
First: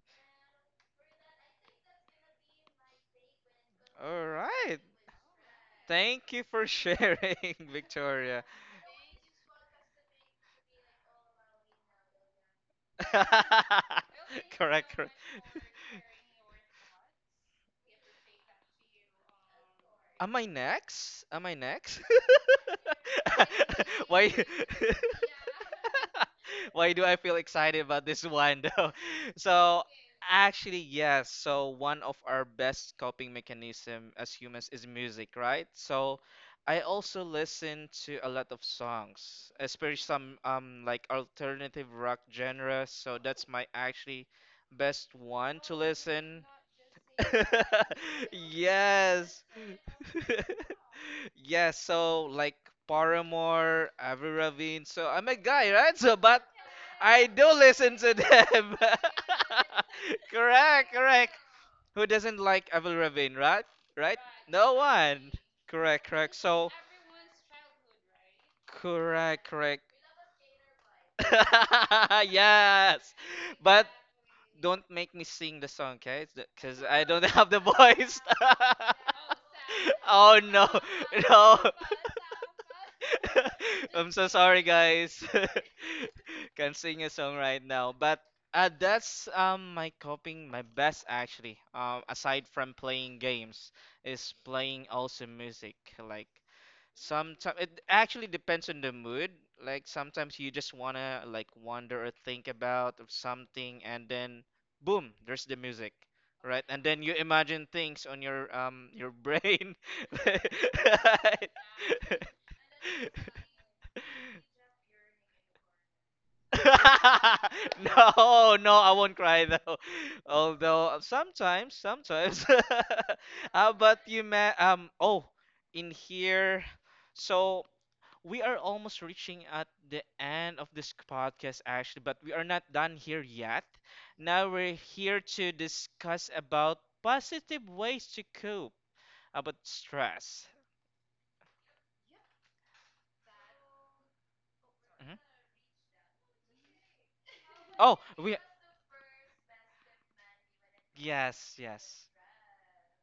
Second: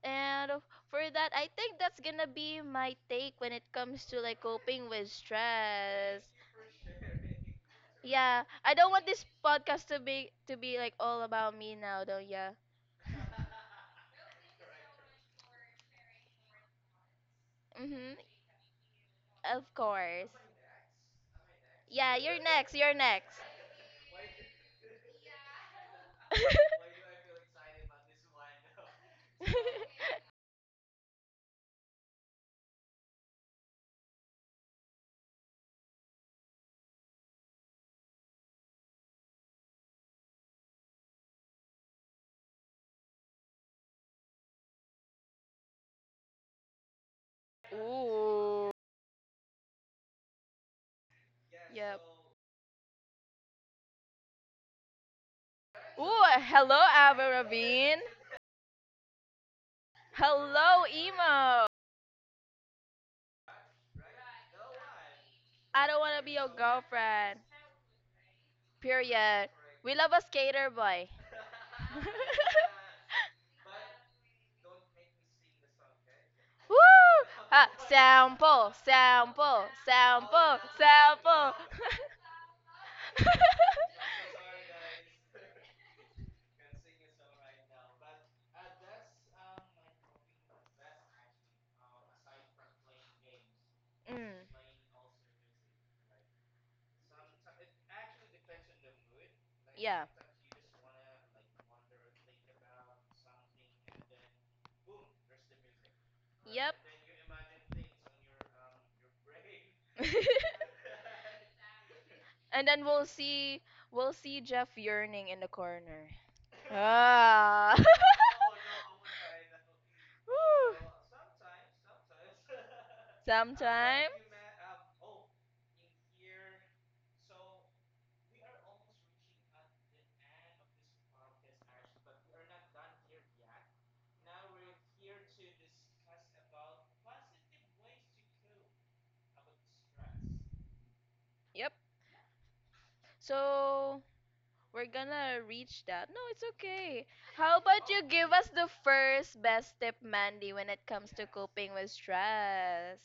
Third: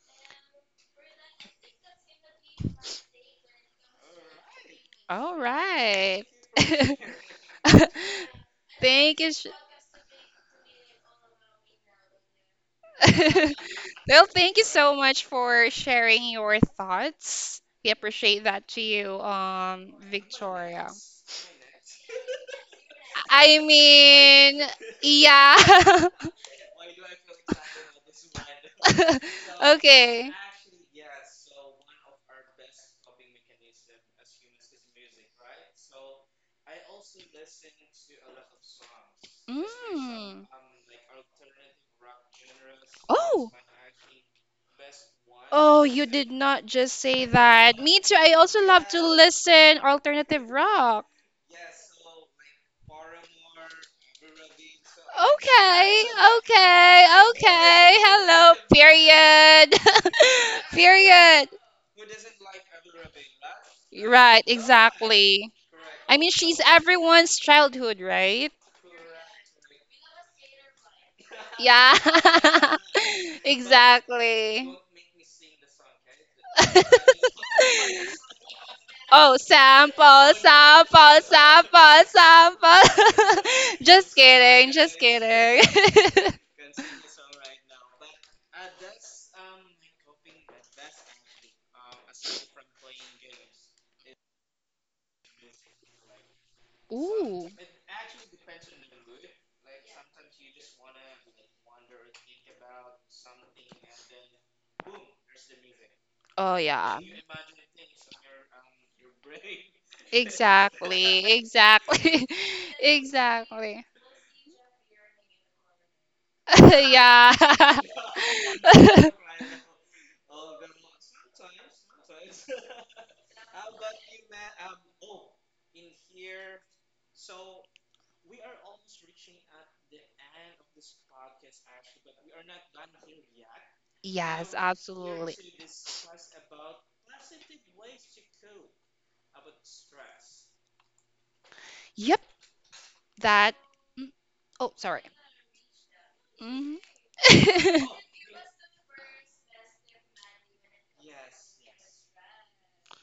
S2: And of- for that, I think that's gonna be my take when it comes to
S3: All
S2: like
S3: right.
S2: coping with
S1: All
S2: stress.
S1: right.
S3: Thank you for
S1: [laughs]
S3: sharing, [laughs] Victoria.
S2: Yeah, I don't want
S1: Thank
S2: this
S1: you. Sh-
S2: podcast to be like all about me now, though. Yeah.
S1: [laughs]
S3: [laughs]
S1: well, thank you
S3: Correct,
S1: so
S3: correct.
S1: much for sharing your thoughts. We
S2: Mhm.
S1: appreciate that to you,
S2: Of course.
S3: Am I
S1: Victoria.
S3: next? Am I next?
S2: Yeah,
S3: [laughs]
S2: you're next. You're next.
S1: I
S3: [laughs] Why
S1: mean,
S3: [laughs]
S1: yeah.
S2: [laughs]
S3: why do I feel excited about this one though? [laughs]
S1: [laughs]
S3: So
S1: okay.
S3: actually yes, so one of our best coping mechanism as humans is music, right? So I also listen to a lot of songs, especially some
S1: Mm.
S3: like alternative rock genre, so that's
S1: Oh.
S3: my actually best one to
S1: Oh, you did
S3: listen.
S1: not just say that.
S3: [laughs]
S1: Me too. I also
S2: Ooh.
S1: love to
S3: Yes.
S1: listen
S3: [laughs]
S1: alternative rock.
S3: Yeah,
S2: Yep.
S3: so like Paramore, Avril Lavigne. So I'm a guy, right?
S1: Okay,
S3: So
S2: Ooh,
S3: but
S2: hello,
S1: okay,
S3: I
S2: Avril
S3: do
S1: okay.
S3: listen
S2: Lavigne.
S3: to
S1: Hello,
S3: them.
S1: period.
S3: [laughs]
S1: [laughs]
S2: Hello,
S3: Correct, correct.
S1: period.
S2: Emo.
S3: Who doesn't like Avril Lavigne, right? Right?
S1: Right,
S3: No one.
S1: exactly.
S2: I don't
S3: Correct,
S1: I
S2: want to
S1: mean,
S2: be
S3: correct.
S2: your
S1: she's
S3: So
S1: everyone's
S2: girlfriend.
S1: childhood, right?
S3: correct,
S2: Period.
S3: correct.
S2: We love a skater boy.
S1: Yeah.
S3: [laughs]
S2: [laughs]
S3: Yes.
S1: [laughs]
S3: But
S1: exactly.
S3: don't make me sing the song, okay?
S2: Woo!
S3: Because I don't [laughs] have the
S2: Ah,
S3: voice.
S2: sample,
S3: [laughs]
S1: Oh,
S2: sample,
S1: sample,
S3: Oh
S2: sample,
S3: no,
S1: sample,
S3: [laughs]
S2: sample.
S3: no.
S2: [laughs]
S1: sample, sample. [laughs]
S3: [laughs] I'm
S1: Just
S3: so sorry,
S1: kidding, just
S3: guys.
S1: kidding.
S3: [laughs] Can't sing a song right now, but that's my coping, my best actually. Aside from playing games, is
S2: mm,
S3: playing also music. Like
S1: [laughs] Ooh.
S3: sometimes it actually depends on the mood. Like
S2: yeah.
S3: sometimes you just wanna like wonder or think about of something, and then boom, there's the music.
S1: Oh,
S3: Right,
S2: Yep.
S3: and
S1: yeah.
S3: then you imagine things on your brain. [laughs]
S1: Exactly,
S2: [laughs]
S3: Right?
S1: exactly,
S2: And
S1: [laughs]
S2: then
S1: exactly.
S2: we'll see Jeff yearning in the corner.
S1: [laughs]
S2: Ah.
S3: [laughs]
S1: Yeah.
S2: [laughs]
S3: No, no, I won't
S1: [laughs]
S3: cry though.
S2: Whew.
S3: Although sometimes, sometimes. [laughs] How about
S2: Sometime.
S3: you, ma? Oh, in here. So we are almost reaching at the end of this podcast, actually, but we are not done here yet. Now
S1: Yes,
S3: we're here
S1: absolutely.
S3: to discuss about positive ways to cope about stress.
S2: Yep.
S1: Yep, that.
S2: So
S1: Mm, oh,
S2: we're
S1: sorry.
S3: Mhm.
S2: gonna reach that. No, it's
S1: Hmm
S2: okay. How
S1: [laughs]
S2: about
S3: Oh,
S2: you give
S3: we.
S2: us the first best tip, Mandy, when it comes to
S3: Yes,
S2: coping with
S3: yes.
S2: stress?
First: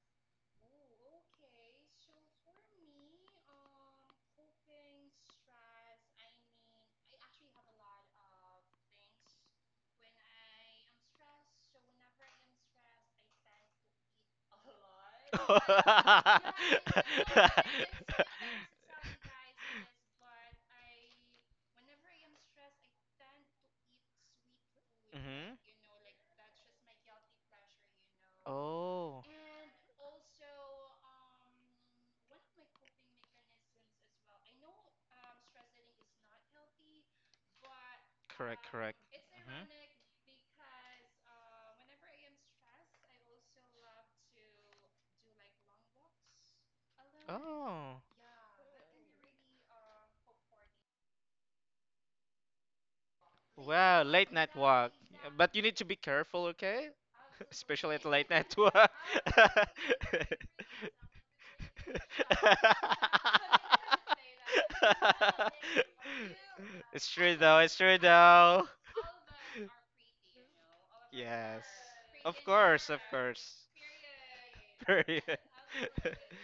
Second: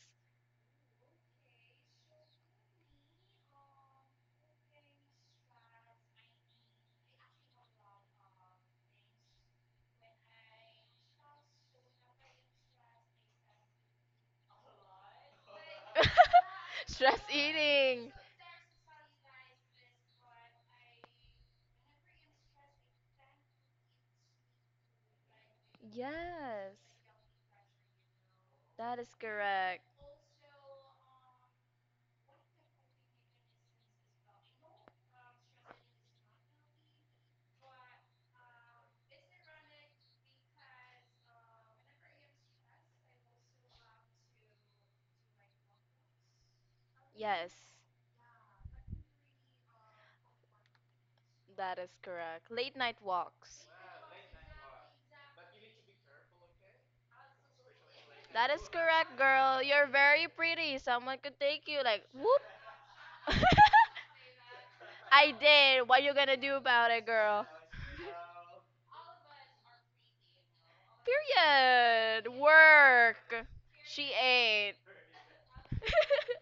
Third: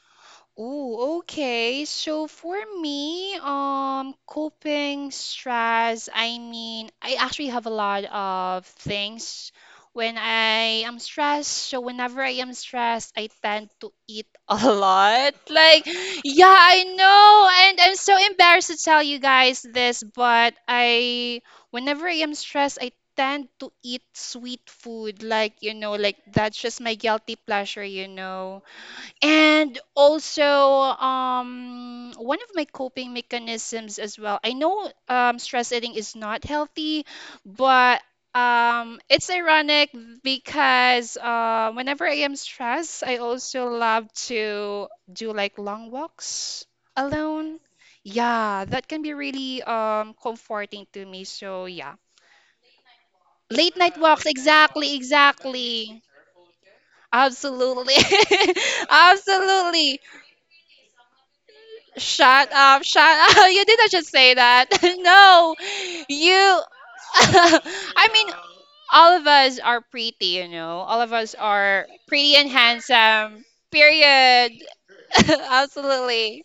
S1: Oh, okay. So for me, coping stress, I mean, I actually have a lot of things when I am stressed. So whenever I am stressed, I tend to eat [laughs] a lot. Like, yeah, I
S2: [laughs] stress
S1: know. And I'm
S2: eating.
S1: so
S3: [laughs]
S1: embarrassed to tell you guys this, but whenever I am stressed, I tend to eat sweet food. Like,
S3: Mhm.
S1: you know, like that's
S2: Yes,
S1: just my guilty pleasure, you know.
S2: that is
S3: Oh.
S1: And
S2: correct.
S1: also, one of my coping mechanisms as well. I know stress eating is not healthy, but
S3: Correct, correct.
S1: it's
S3: Mhm.
S1: ironic because whenever I am stressed, I also love to do like long walks alone.
S2: Yes,
S3: Oh,
S1: Yeah, that can be really comforting to me. So,
S2: that is
S1: yeah.
S2: correct. Late night walks.
S1: Late night
S3: wow,
S1: walks,
S3: late night walk.
S1: exactly,
S3: Yeah, but you need to be
S1: exactly.
S3: careful, okay? [laughs]
S1: Absolutely.
S3: Especially at late
S2: That
S3: night
S2: is
S3: walk.
S2: correct,
S1: [laughs]
S2: girl.
S3: [laughs]
S2: You're
S1: Absolutely.
S2: very pretty. Someone could take you like whoop.
S1: Shut up, shut up. [laughs] You
S2: [laughs]
S1: didn't just say that. [laughs]
S2: I
S1: No,
S2: did. What you gonna do
S1: you.
S2: about it,
S3: It's
S1: [laughs]
S3: true
S2: girl?
S3: though, it's true
S1: I mean,
S3: though.
S1: all of us are pretty, you know. All
S2: [laughs]
S1: of us
S3: Yes.
S1: are
S2: Period.
S1: pretty
S3: Of
S1: and
S3: course, of
S1: handsome,
S2: Work.
S3: course.
S2: She
S1: period.
S2: ate.
S3: [laughs] Very- [laughs]
S1: [laughs] Absolutely.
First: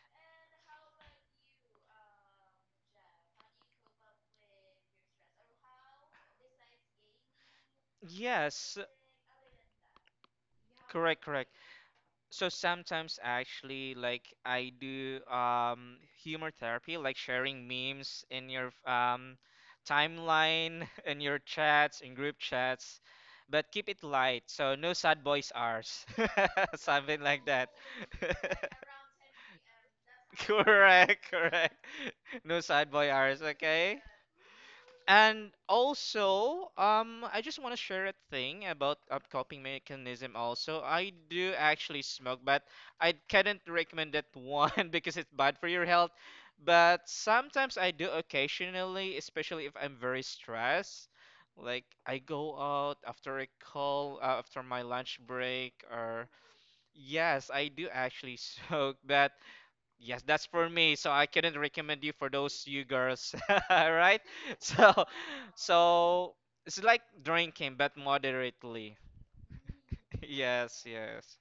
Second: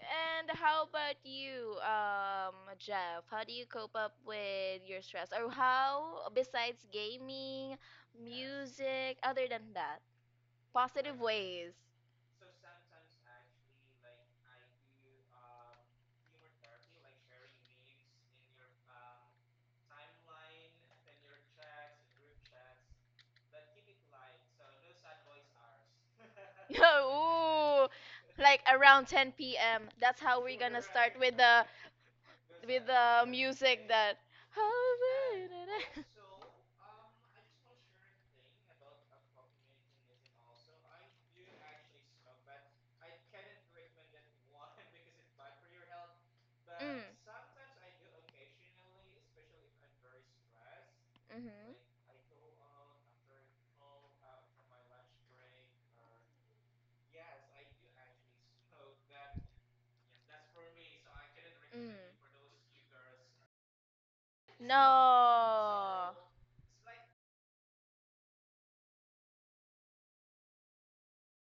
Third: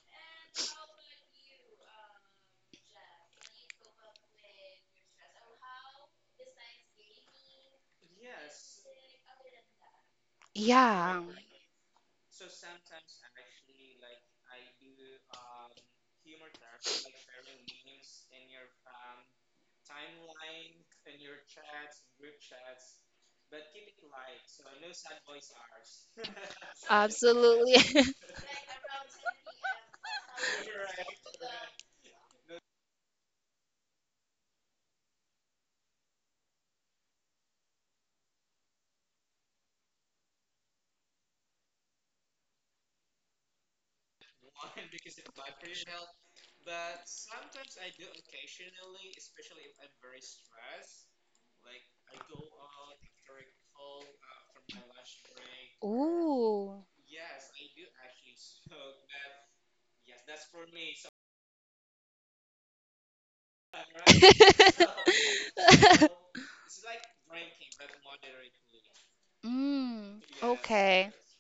S2: And how about you, Jeff? How do you cope up with your stress? Or how, besides gaming,
S3: Yes,
S2: music, other than that, positive
S1: Yeah,
S3: correct, correct.
S2: ways?
S3: So sometimes actually like I do humor therapy, like sharing memes in your timeline, [laughs] in your chats, in group chats, but keep it light. So no sad boys ours.
S2: [laughs]
S3: [laughs] Something like that.
S1: absolutely.
S2: Ooh,
S1: [laughs]
S2: like
S3: [laughs]
S2: around 10 p.m. That's how we're gonna start
S3: Correct,
S2: with the
S3: correct. No
S2: with
S3: sad boy
S2: the
S3: hours,
S2: music
S3: okay?
S2: that.
S3: And also, I just want to share a thing about a coping mechanism also. I do actually smoke, but I couldn't recommend that one [laughs] because it's bad for your health.
S2: Mm.
S3: But sometimes I do occasionally, especially if I'm very stressed.
S2: Mhm.
S3: Like I go out after a call, after my lunch break, or
S1: Ooh.
S3: yes, I do actually [laughs] smoke, but. Yes, that's for me. So I couldn't
S2: Mm.
S3: recommend you for those you girls, [laughs] right? So,
S2: No.
S3: so
S1: [laughs]
S3: it's like drinking, but moderately. [laughs]
S1: Mm,
S3: Yes,
S1: okay.
S3: yes,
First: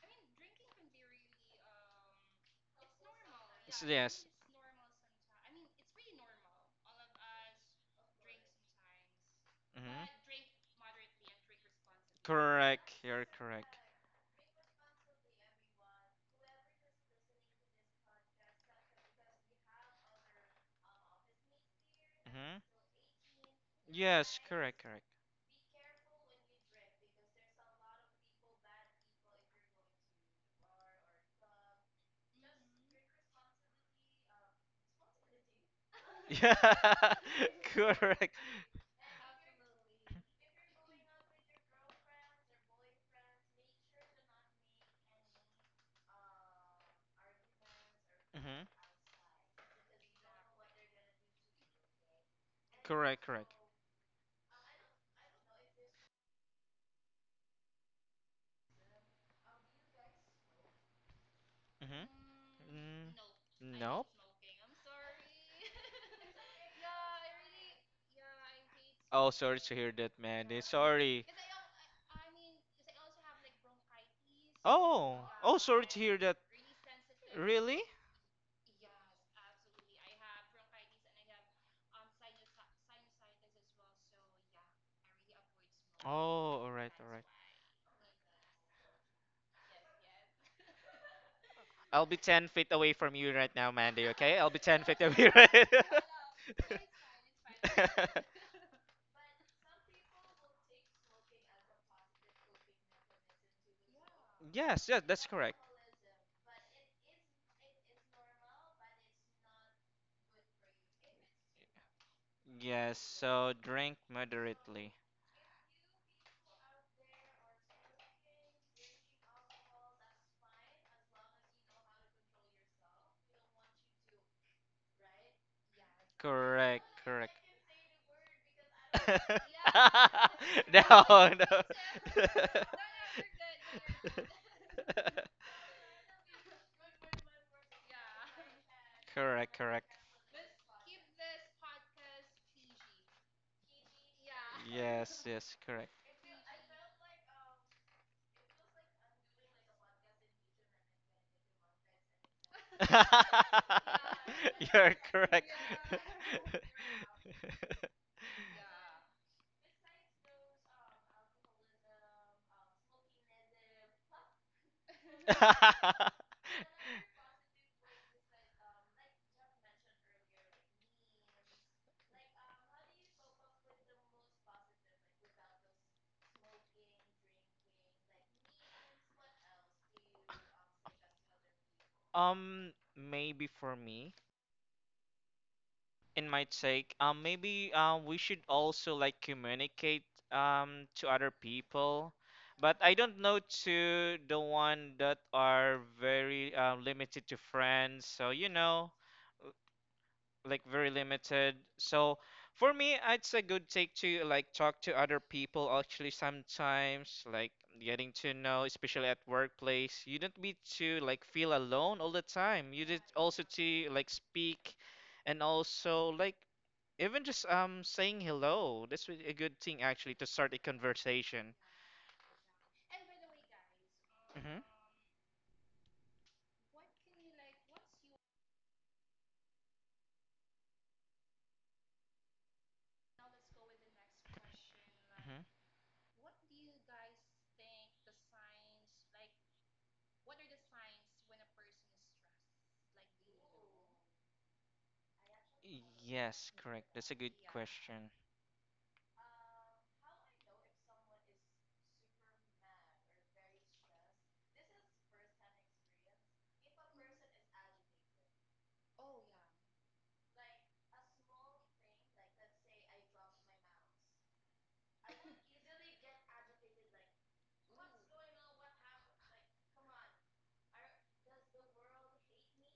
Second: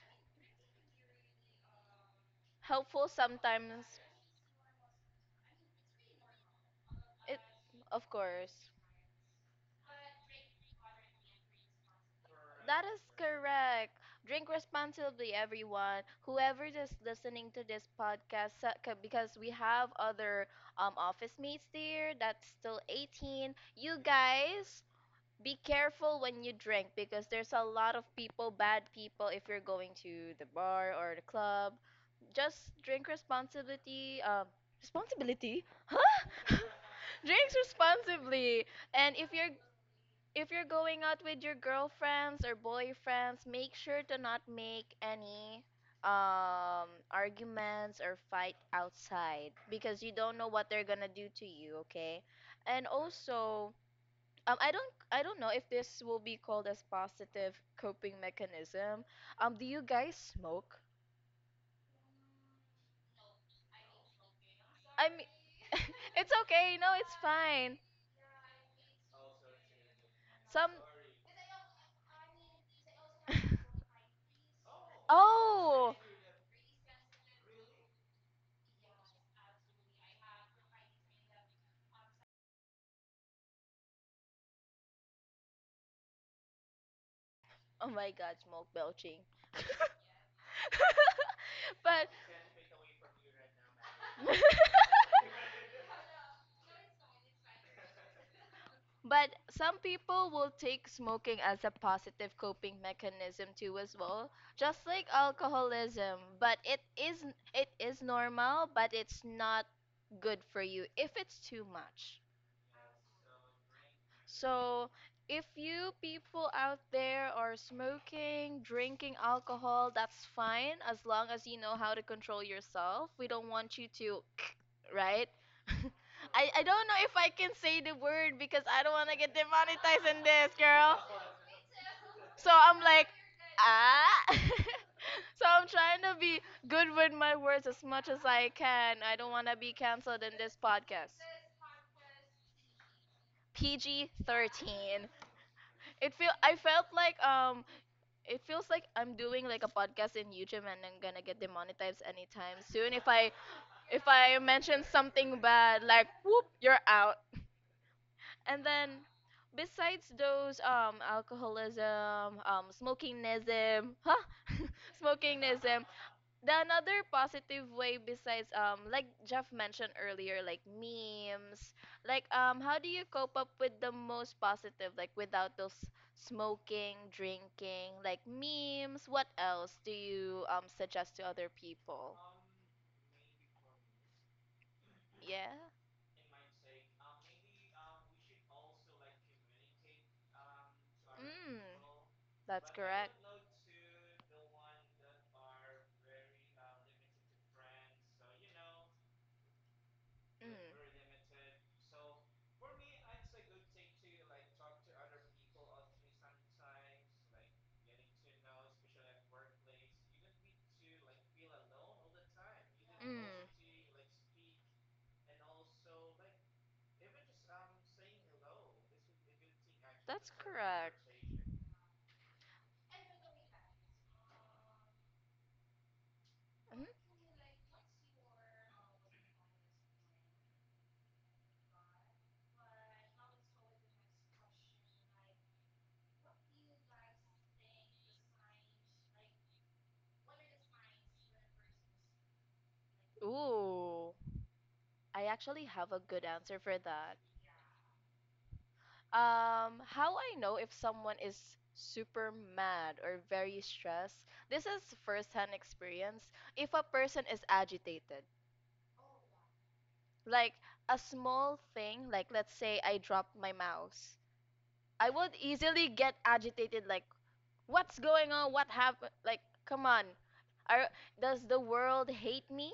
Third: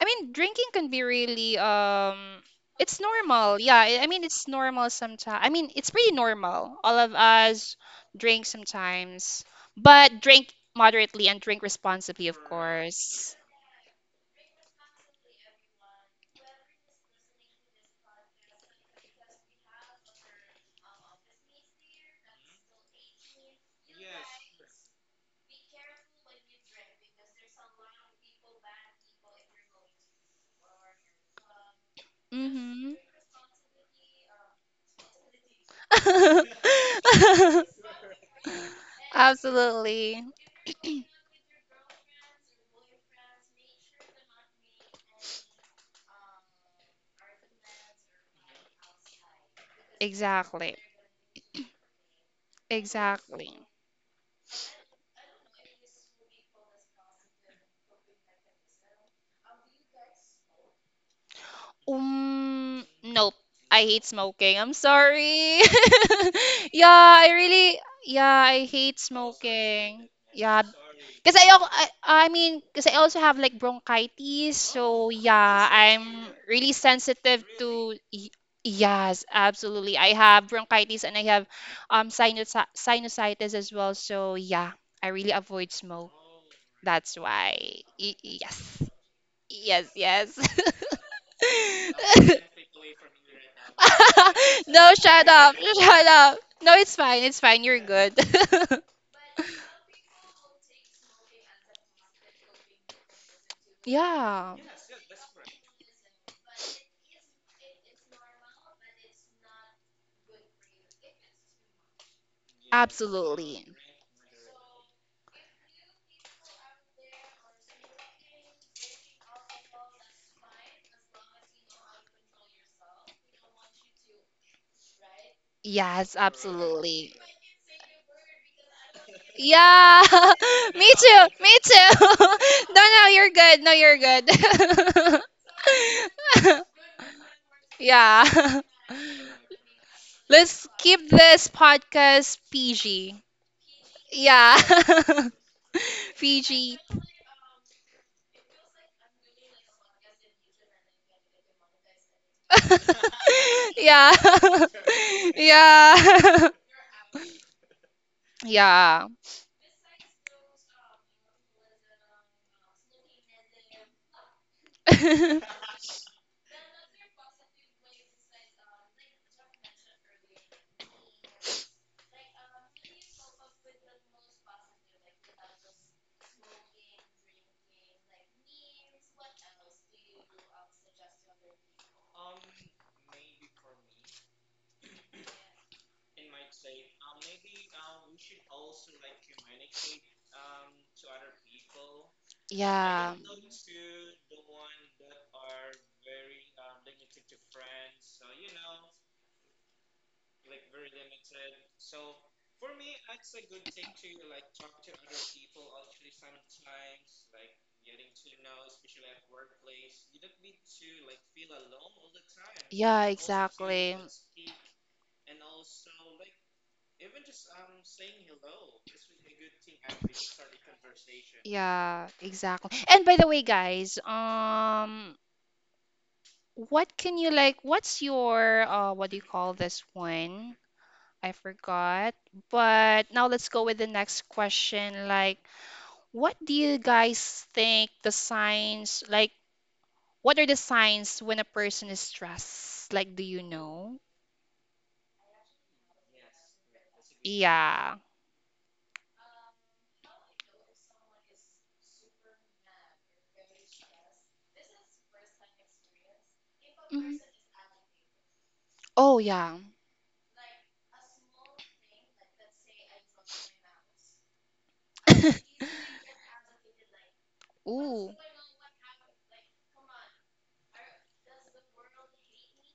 S1: I mean, drinking can be really it's
S2: Helpful
S1: normal. Yeah,
S3: S-
S2: sometimes.
S1: I mean
S3: yes.
S1: it's normal sometimes. I mean, it's pretty normal. All of
S2: It,
S1: us
S2: of
S1: drink
S2: course.
S1: sometimes,
S3: Mhm.
S1: but drink moderately and drink responsibly, of
S2: That
S3: Correct.
S2: is
S3: You're
S1: course.
S3: correct.
S2: correct. Drink responsibly, everyone. Whoever is listening to this podcast, because we have other office mates there that's
S3: Hmm.
S2: still 18. You
S3: Yes, correct,
S2: guys,
S3: correct.
S2: be careful when you drink because there's a lot of people, bad people, if you're going to the bar or the club. Just
S1: Mhm.
S2: drink responsibility. Responsibility?
S3: [laughs] Yeah,
S2: Drinks
S3: [laughs]
S1: [laughs]
S3: correct.
S2: responsibly. And if you're
S1: Absolutely.
S2: if you're going out with your girlfriends or boyfriends, make sure to not make any arguments or fight
S3: Hmm.
S2: outside because you don't know what
S1: Exactly.
S2: they're gonna do to you, okay? And
S3: Correct, correct.
S1: Exactly.
S2: also, I don't know if this will be called as positive coping mechanism. Do you guys smoke?
S3: Mm-hmm.
S1: Nope.
S3: Mm,
S1: I hate
S3: nope.
S1: smoking. I'm
S2: I mean,
S1: sorry.
S2: [laughs] it's
S1: [laughs]
S2: okay. No,
S1: yeah,
S2: it's
S1: I really,
S2: fine.
S1: yeah, I hate
S3: Oh, sorry to hear
S1: smoking.
S3: that, Mandy.
S1: Yeah,
S2: Some.
S3: Sorry.
S1: because I mean, because I also have like
S2: [laughs]
S1: bronchitis, so
S3: Oh, oh,
S1: yeah,
S3: sorry
S2: oh,
S3: to hear
S1: I'm
S3: that.
S1: really sensitive
S3: Really?
S1: to. Y- Yes, absolutely. I have bronchitis and I have sinus sinusitis as well. So yeah, I really avoid smoke.
S3: Oh, all right, all
S1: That's
S3: right.
S1: why.
S2: oh my
S1: Y-
S2: God, smoke
S1: yes.
S2: belching.
S1: Yes, yes. [laughs]
S2: [laughs]
S3: I'll
S2: but
S3: be
S1: [laughs]
S3: 10 feet away from you right now, Mandy, okay? I'll be
S2: [laughs]
S3: 10
S1: no,
S3: feet
S1: shut
S3: away [laughs]
S1: up.
S3: right
S1: Shut up. No, it's fine. It's fine. You're good.
S2: but some people will take smoking as a positive coping mechanism too as well,
S3: [laughs]
S1: [laughs] yeah,
S3: Yes,
S2: just
S3: yes,
S2: like
S3: that's correct.
S2: alcoholism. But it is normal, but it's not good for you if it's too much.
S3: Yes, so
S1: absolutely.
S3: drink
S2: So,
S3: moderately.
S2: if you people out there are smoking, drinking alcohol, that's fine as long as you know how to control yourself. We don't want you to, right? [laughs]
S1: Yes,
S2: I
S3: Correct,
S2: don't know
S1: absolutely.
S2: if I
S3: correct.
S2: can say the word because I don't want to get
S1: Yeah,
S3: [laughs]
S2: demonetized in this,
S1: [laughs] me
S2: girl.
S1: too.
S3: No,
S1: Me
S3: no.
S1: too. [laughs]
S2: So
S1: no,
S2: I'm
S1: no,
S2: like,
S1: you're good. No, you're
S2: ah. [laughs]
S1: good.
S3: [laughs]
S2: So I'm trying to be good with my words
S1: [laughs]
S2: as much as I
S1: yeah. [laughs]
S2: can. I don't want
S3: Correct,
S2: to be
S3: correct.
S2: canceled in this
S1: Let's keep
S2: podcast.
S1: this podcast PG.
S2: PG
S1: Yeah.
S2: 13.
S3: Yes, yes, correct.
S2: It
S1: [laughs]
S2: feel I
S1: PG.
S2: felt like um it feels like I'm doing like a podcast in YouTube and I'm gonna get demonetized anytime soon if I
S1: [laughs]
S2: if
S1: yeah.
S2: I
S3: [laughs]
S2: mention
S3: You're
S1: [laughs]
S2: something
S3: correct.
S2: bad like whoop
S1: yeah.
S2: you're out.
S1: [laughs]
S2: And then
S1: yeah.
S2: besides those alcoholism, smokingism, huh? [laughs]
S1: [laughs]
S2: Smokingism,
S3: [laughs]
S2: the another positive way besides like Jeff mentioned earlier like memes like how do you cope up with the most positive like without those smoking drinking like memes, what else do you suggest to other people?
S3: Maybe for me.
S2: Yeah.
S3: In my take, maybe we should also like communicate to other
S2: Mm.
S3: people,
S2: That's
S3: but I
S2: correct.
S1: yeah.
S3: don't know to the one that are very limited to friends. So you know, like very limited.
S2: Mm.
S3: So for me, it's a good take to like talk to other people. Actually, sometimes like getting to know, especially at workplace, you don't be to like feel alone all the time. You just
S1: Yeah,
S3: also to
S1: exactly.
S3: like speak and also like even just saying hello, that's really a good thing actually to start a conversation.
S1: Yeah, exactly. And by the way, guys,
S3: Mm-hmm.
S1: what can you like? What's your what do you call this one? I forgot. But now let's go with the next question. Like,
S3: Mm-hmm.
S1: what do you guys think the signs, like, what are the signs when a person is stressed? Like, do
S2: Mhm.
S1: you know?
S2: Ooh, I actually have a good
S3: Yes,
S2: answer for
S3: correct. That's a
S2: that.
S3: good
S1: Yeah.
S3: question.
S2: How I know if someone is super mad or very stressed? This is first-hand experience. If a
S1: Mhm.
S2: person is agitated,
S1: Oh, yeah.
S2: like a small thing, like let's say I drop my mouse, I would easily
S1: [laughs]
S2: get agitated, like, what's
S1: Ooh.
S2: going on? What happened? Like, come on. Are, does the world hate me?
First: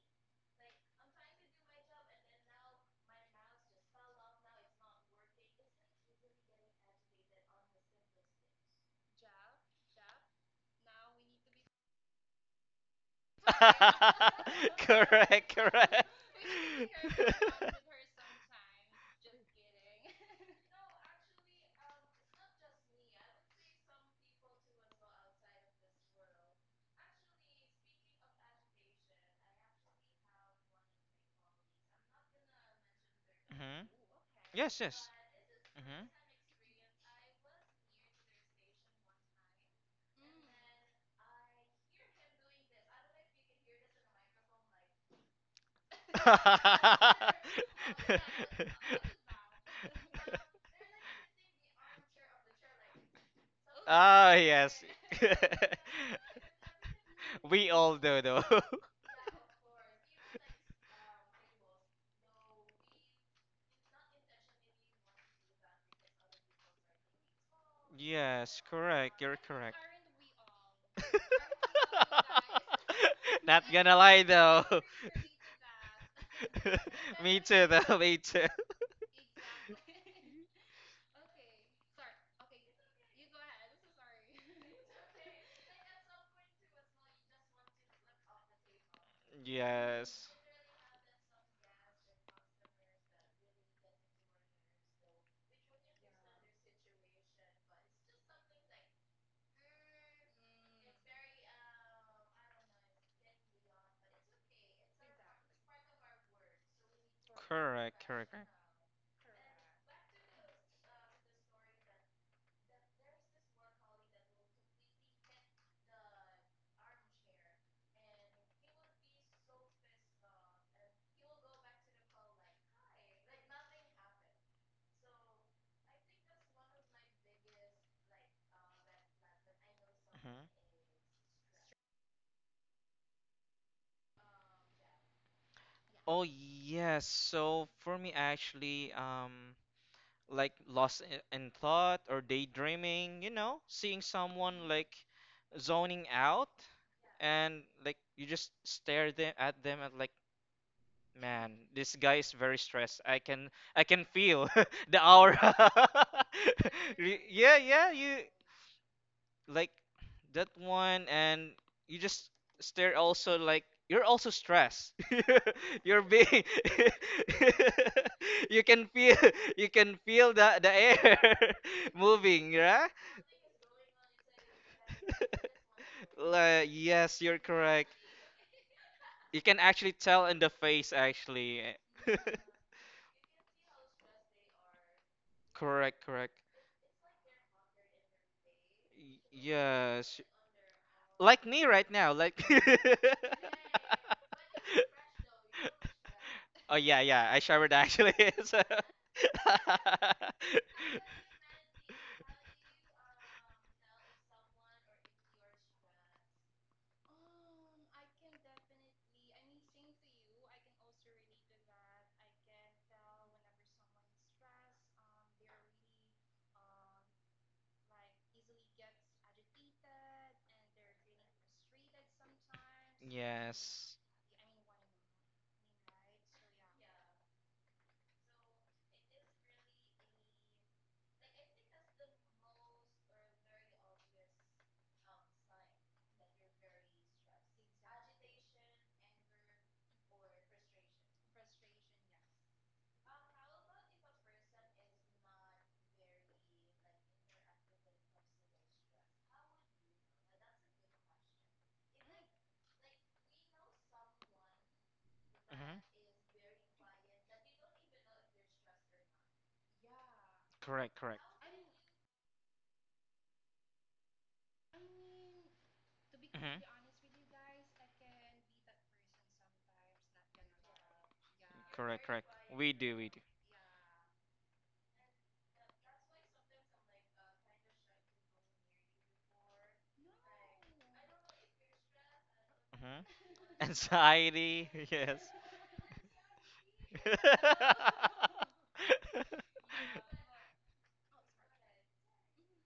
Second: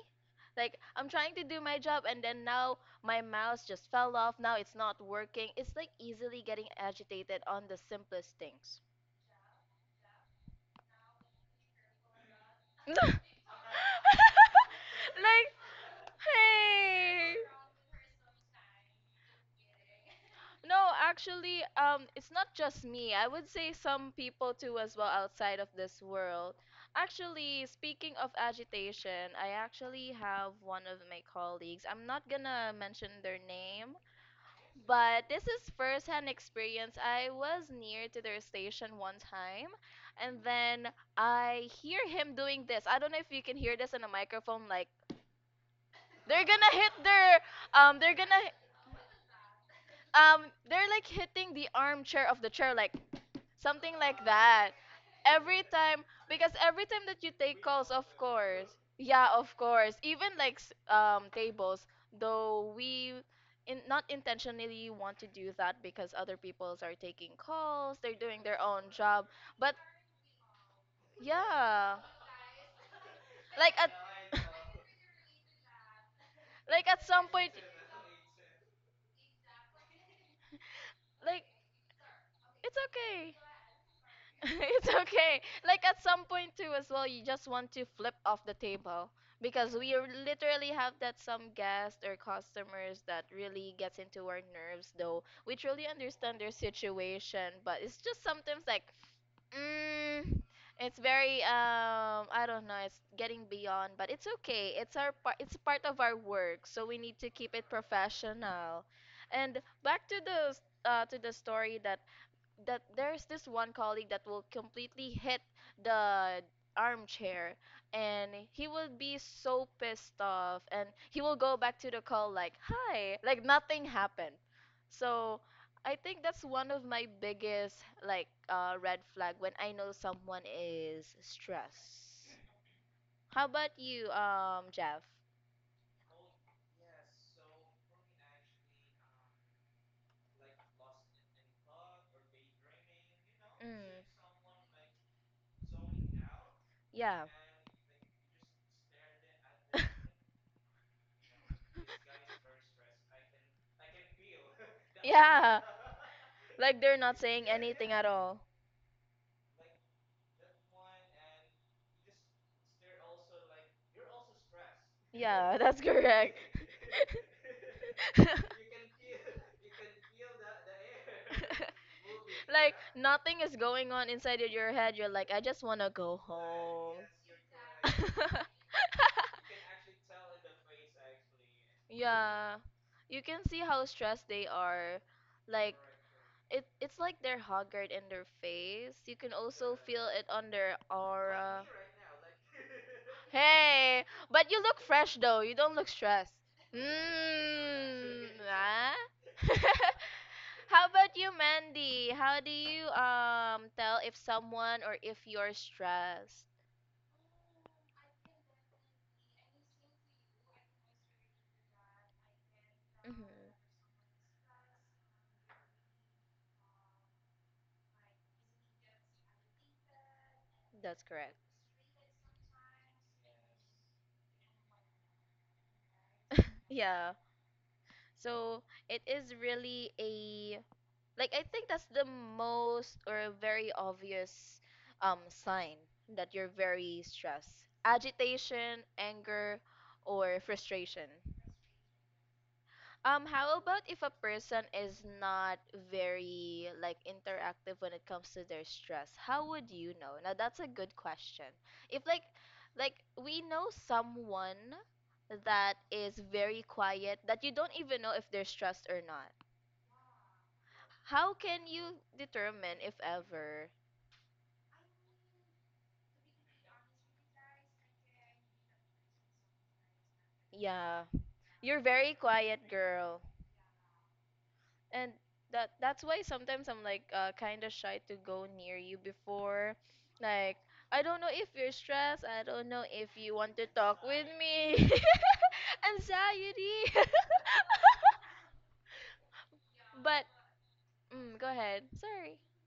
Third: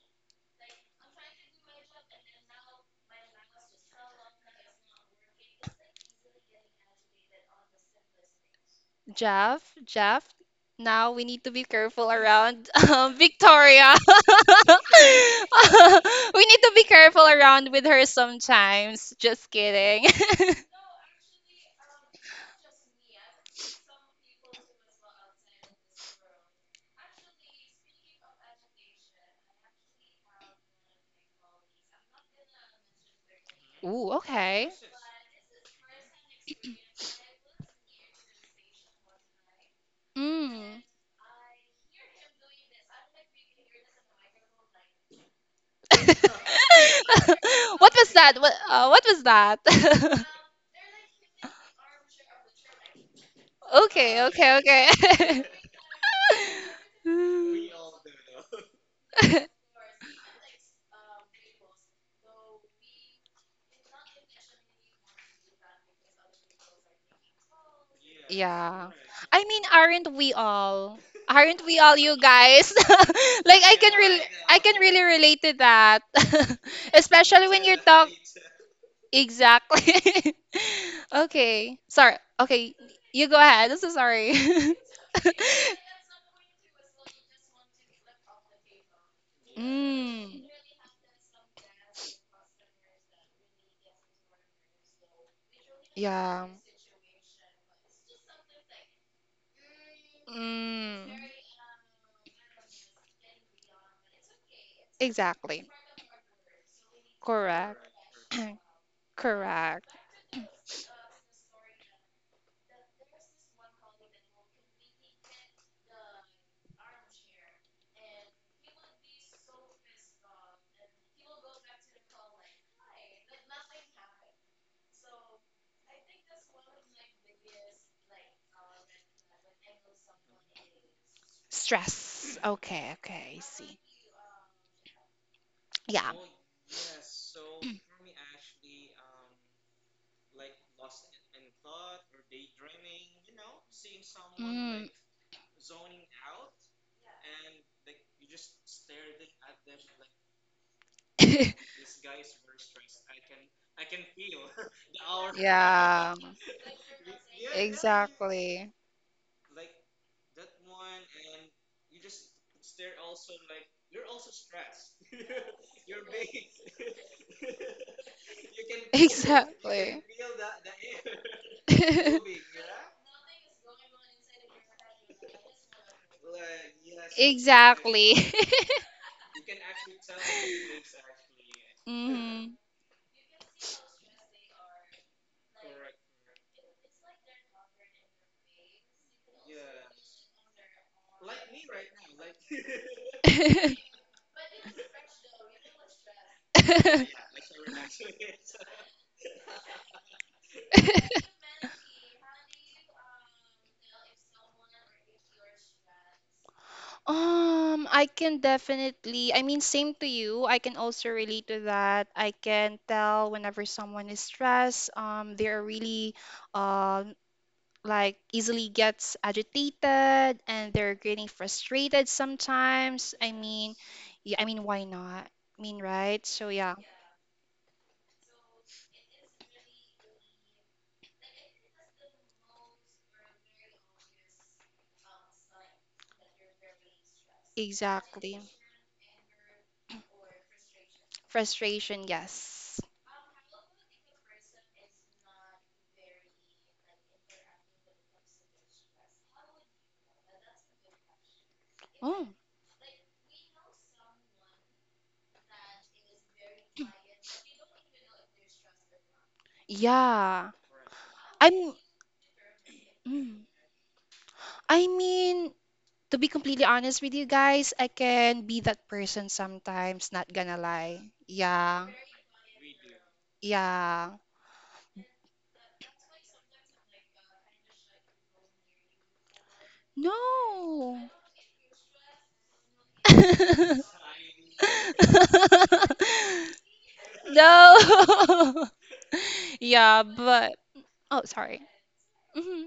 S2: Like, I'm trying to do my job and then now my mouse just fell off. Now it's not working. It's like easily getting agitated on the simplest things.
S1: Jeff, Jeff, now we need to be careful around [laughs]
S2: [laughs] Like,
S1: Victoria. [laughs] we
S3: [laughs] Correct, correct.
S1: need to be careful
S2: hey.
S1: around with her sometimes. Just kidding. [laughs]
S3: [laughs]
S2: No, actually, it's not just me. I would say some people too as well outside of this world. Actually, speaking of agitation, I actually have one of my colleagues. I'm not gonna mention their
S3: Hmm.
S2: name,
S1: Ooh, okay.
S3: Yes, yes.
S2: but this is
S3: Hmm.
S2: first-hand experience. I was near to their station one time, and
S1: Mm.
S2: then I hear him doing this. I don't know if you can hear this in a microphone, like
S1: [laughs] what
S2: they're gonna hit their, um,
S1: was
S2: they're
S1: that?
S2: gonna,
S3: [laughs]
S1: What was that?
S2: they're like hitting the armchair of the chair, like.
S1: [laughs]
S2: Something like
S1: okay,
S3: Ah,
S2: that.
S3: yes.
S1: okay,
S2: Every
S3: [laughs]
S2: time, because every time that you take
S1: okay.
S3: We
S2: calls,
S3: all
S2: of
S3: do, though.
S2: course.
S3: [laughs]
S2: Yeah,
S1: [laughs]
S2: of
S1: [laughs]
S2: course. Even like tables, though we in, not intentionally want to do that because other peoples are taking calls, they're doing their
S3: Yes,
S2: own
S1: Yeah.
S3: correct.
S2: job.
S3: You're
S1: I mean,
S2: But
S3: correct.
S1: aren't we all? Aren't we
S2: yeah,
S1: all you guys? [laughs]
S3: [laughs]
S1: Like
S3: Not
S2: like at
S3: gonna lie,
S1: I
S3: though.
S1: can
S3: [laughs]
S1: really relate to that.
S2: [laughs] like
S1: [laughs]
S2: at
S3: [laughs]
S2: some
S3: Me
S1: Especially
S2: point,
S1: when
S3: too,
S1: you
S3: though. [laughs]
S1: talk
S3: Me too.
S1: exactly. [laughs]
S2: like
S1: Okay. Sorry. Okay,
S2: it's
S1: you go
S2: okay.
S1: ahead. I'm so sorry.
S2: [laughs] It's
S1: [laughs]
S2: okay. Like at some point too as well, you just want to flip off the table because we
S1: Mm.
S3: Yes.
S2: literally have that some guests or customers that really gets into our nerves though. We truly understand
S1: Yeah.
S2: their situation, but it's just sometimes like mm, it's
S1: Mm.
S2: very I don't know, it's getting beyond, but it's okay. It's
S1: Exactly.
S2: part of our work, so we need to keep it
S1: Correct.
S3: Correct, correct. Correct.
S2: professional.
S1: [clears throat]
S2: And
S1: Correct.
S2: back to the to the story that there's this one colleague that will completely hit the armchair and he will be so pissed off and he will go back to the call like hi like nothing happened. So I think that's one of my biggest like red flag when I know someone
S3: Mhm.
S2: is stressed.
S1: Stress. Okay, okay, I
S2: How about
S1: see.
S2: you, Jeff?
S1: Yeah.
S3: Oh yes. So for me, actually, like lost in thought or daydreaming, you know,
S2: Mm.
S3: seeing someone
S1: Mm.
S3: like zoning out,
S2: Yeah.
S3: and like you just stare them at
S2: [laughs]
S3: like Man,
S1: [laughs]
S3: this guy is very stressed. I can feel [laughs] the aura.
S2: Yeah.
S1: Yeah.
S2: Like they're
S3: [laughs]
S2: not
S3: Re-
S2: saying
S3: Yeah, yeah,
S2: anything at
S3: you
S2: all.
S1: Exactly.
S3: like that one and you just stare also like you're also stressed.
S2: Yeah, that's
S3: [laughs] You're
S2: correct.
S3: being
S2: [laughs]
S3: [laughs] you can
S1: [laughs]
S3: feel [laughs] you can
S1: Exactly.
S3: feel the air [laughs] moving,
S2: Like
S3: yeah?
S1: [laughs]
S2: nothing is going on inside of your head. You're like, I just wanna
S3: [laughs]
S2: go
S3: Like,
S2: home.
S3: yes, you're correct.
S1: Exactly.
S2: [laughs]
S3: You can actually tell in the face actually.
S1: [laughs] hmm
S2: Yeah.
S3: [laughs]
S2: You can see how stressed they are. Like
S3: Correct, correct.
S2: it's like they're haggard in their face. You
S3: Y-
S2: can also feel
S3: Yes,
S2: it on their
S3: like me
S2: aura.
S3: right now.
S2: [laughs]
S3: Like. [laughs]
S1: [laughs]
S2: Hey, but you look fresh though. You don't look stressed.
S3: Oh yeah, yeah. I showered actually.
S2: Mmm.
S3: [laughs] So-
S2: ah. [laughs] How about you, Mandy? How do you tell if someone or if you're stressed?
S1: I can definitely, I mean, same to you. I can also relate to that. I can
S2: Mhm.
S1: tell whenever someone is stressed, they are really, um, like easily gets agitated and they're
S2: That's
S1: getting
S2: correct.
S1: frustrated
S3: [laughs]
S1: sometimes. I mean,
S3: yes.
S1: yeah, I mean, why not? I mean, right? So yeah.
S2: Yeah. So it is really a like I think that's the most or a very obvious sign that you're very stressed.
S1: Exactly.
S2: Agitation, anger, or frustration.
S1: Frustration, yes.
S2: How about if a person is not very like interactive when it comes to their stress? How would you know? Now that's a good question. If like
S1: Oh,
S2: like we know someone that
S3: Mhm.
S2: is very quiet that you don't even know if they're stressed or not.
S1: yeah.
S3: Correct. Correct.
S2: How can
S1: I'm
S2: you determine if
S1: mm.
S2: ever?
S1: I mean, to be
S3: Mhm.
S1: completely honest with you guys, I can be that person sometimes, not gonna lie.
S2: Yeah. You're
S1: Yeah.
S3: Correct.
S2: very
S3: Correct.
S2: quiet,
S3: We do. We do.
S2: girl.
S1: Yeah.
S2: And that's why sometimes I'm like kind of shy to go near you before, like, I
S1: No.
S2: don't know if you're stressed, I don't know
S3: Mhm.
S2: if you want to talk
S1: [laughs]
S2: with
S3: Anxiety,
S2: me.
S3: [laughs] yes.
S2: [laughs] Anxiety. [laughs]
S1: No. [laughs] Yeah,
S2: But
S1: but oh,
S2: go
S1: sorry.
S2: ahead, sorry.
S1: Mhm.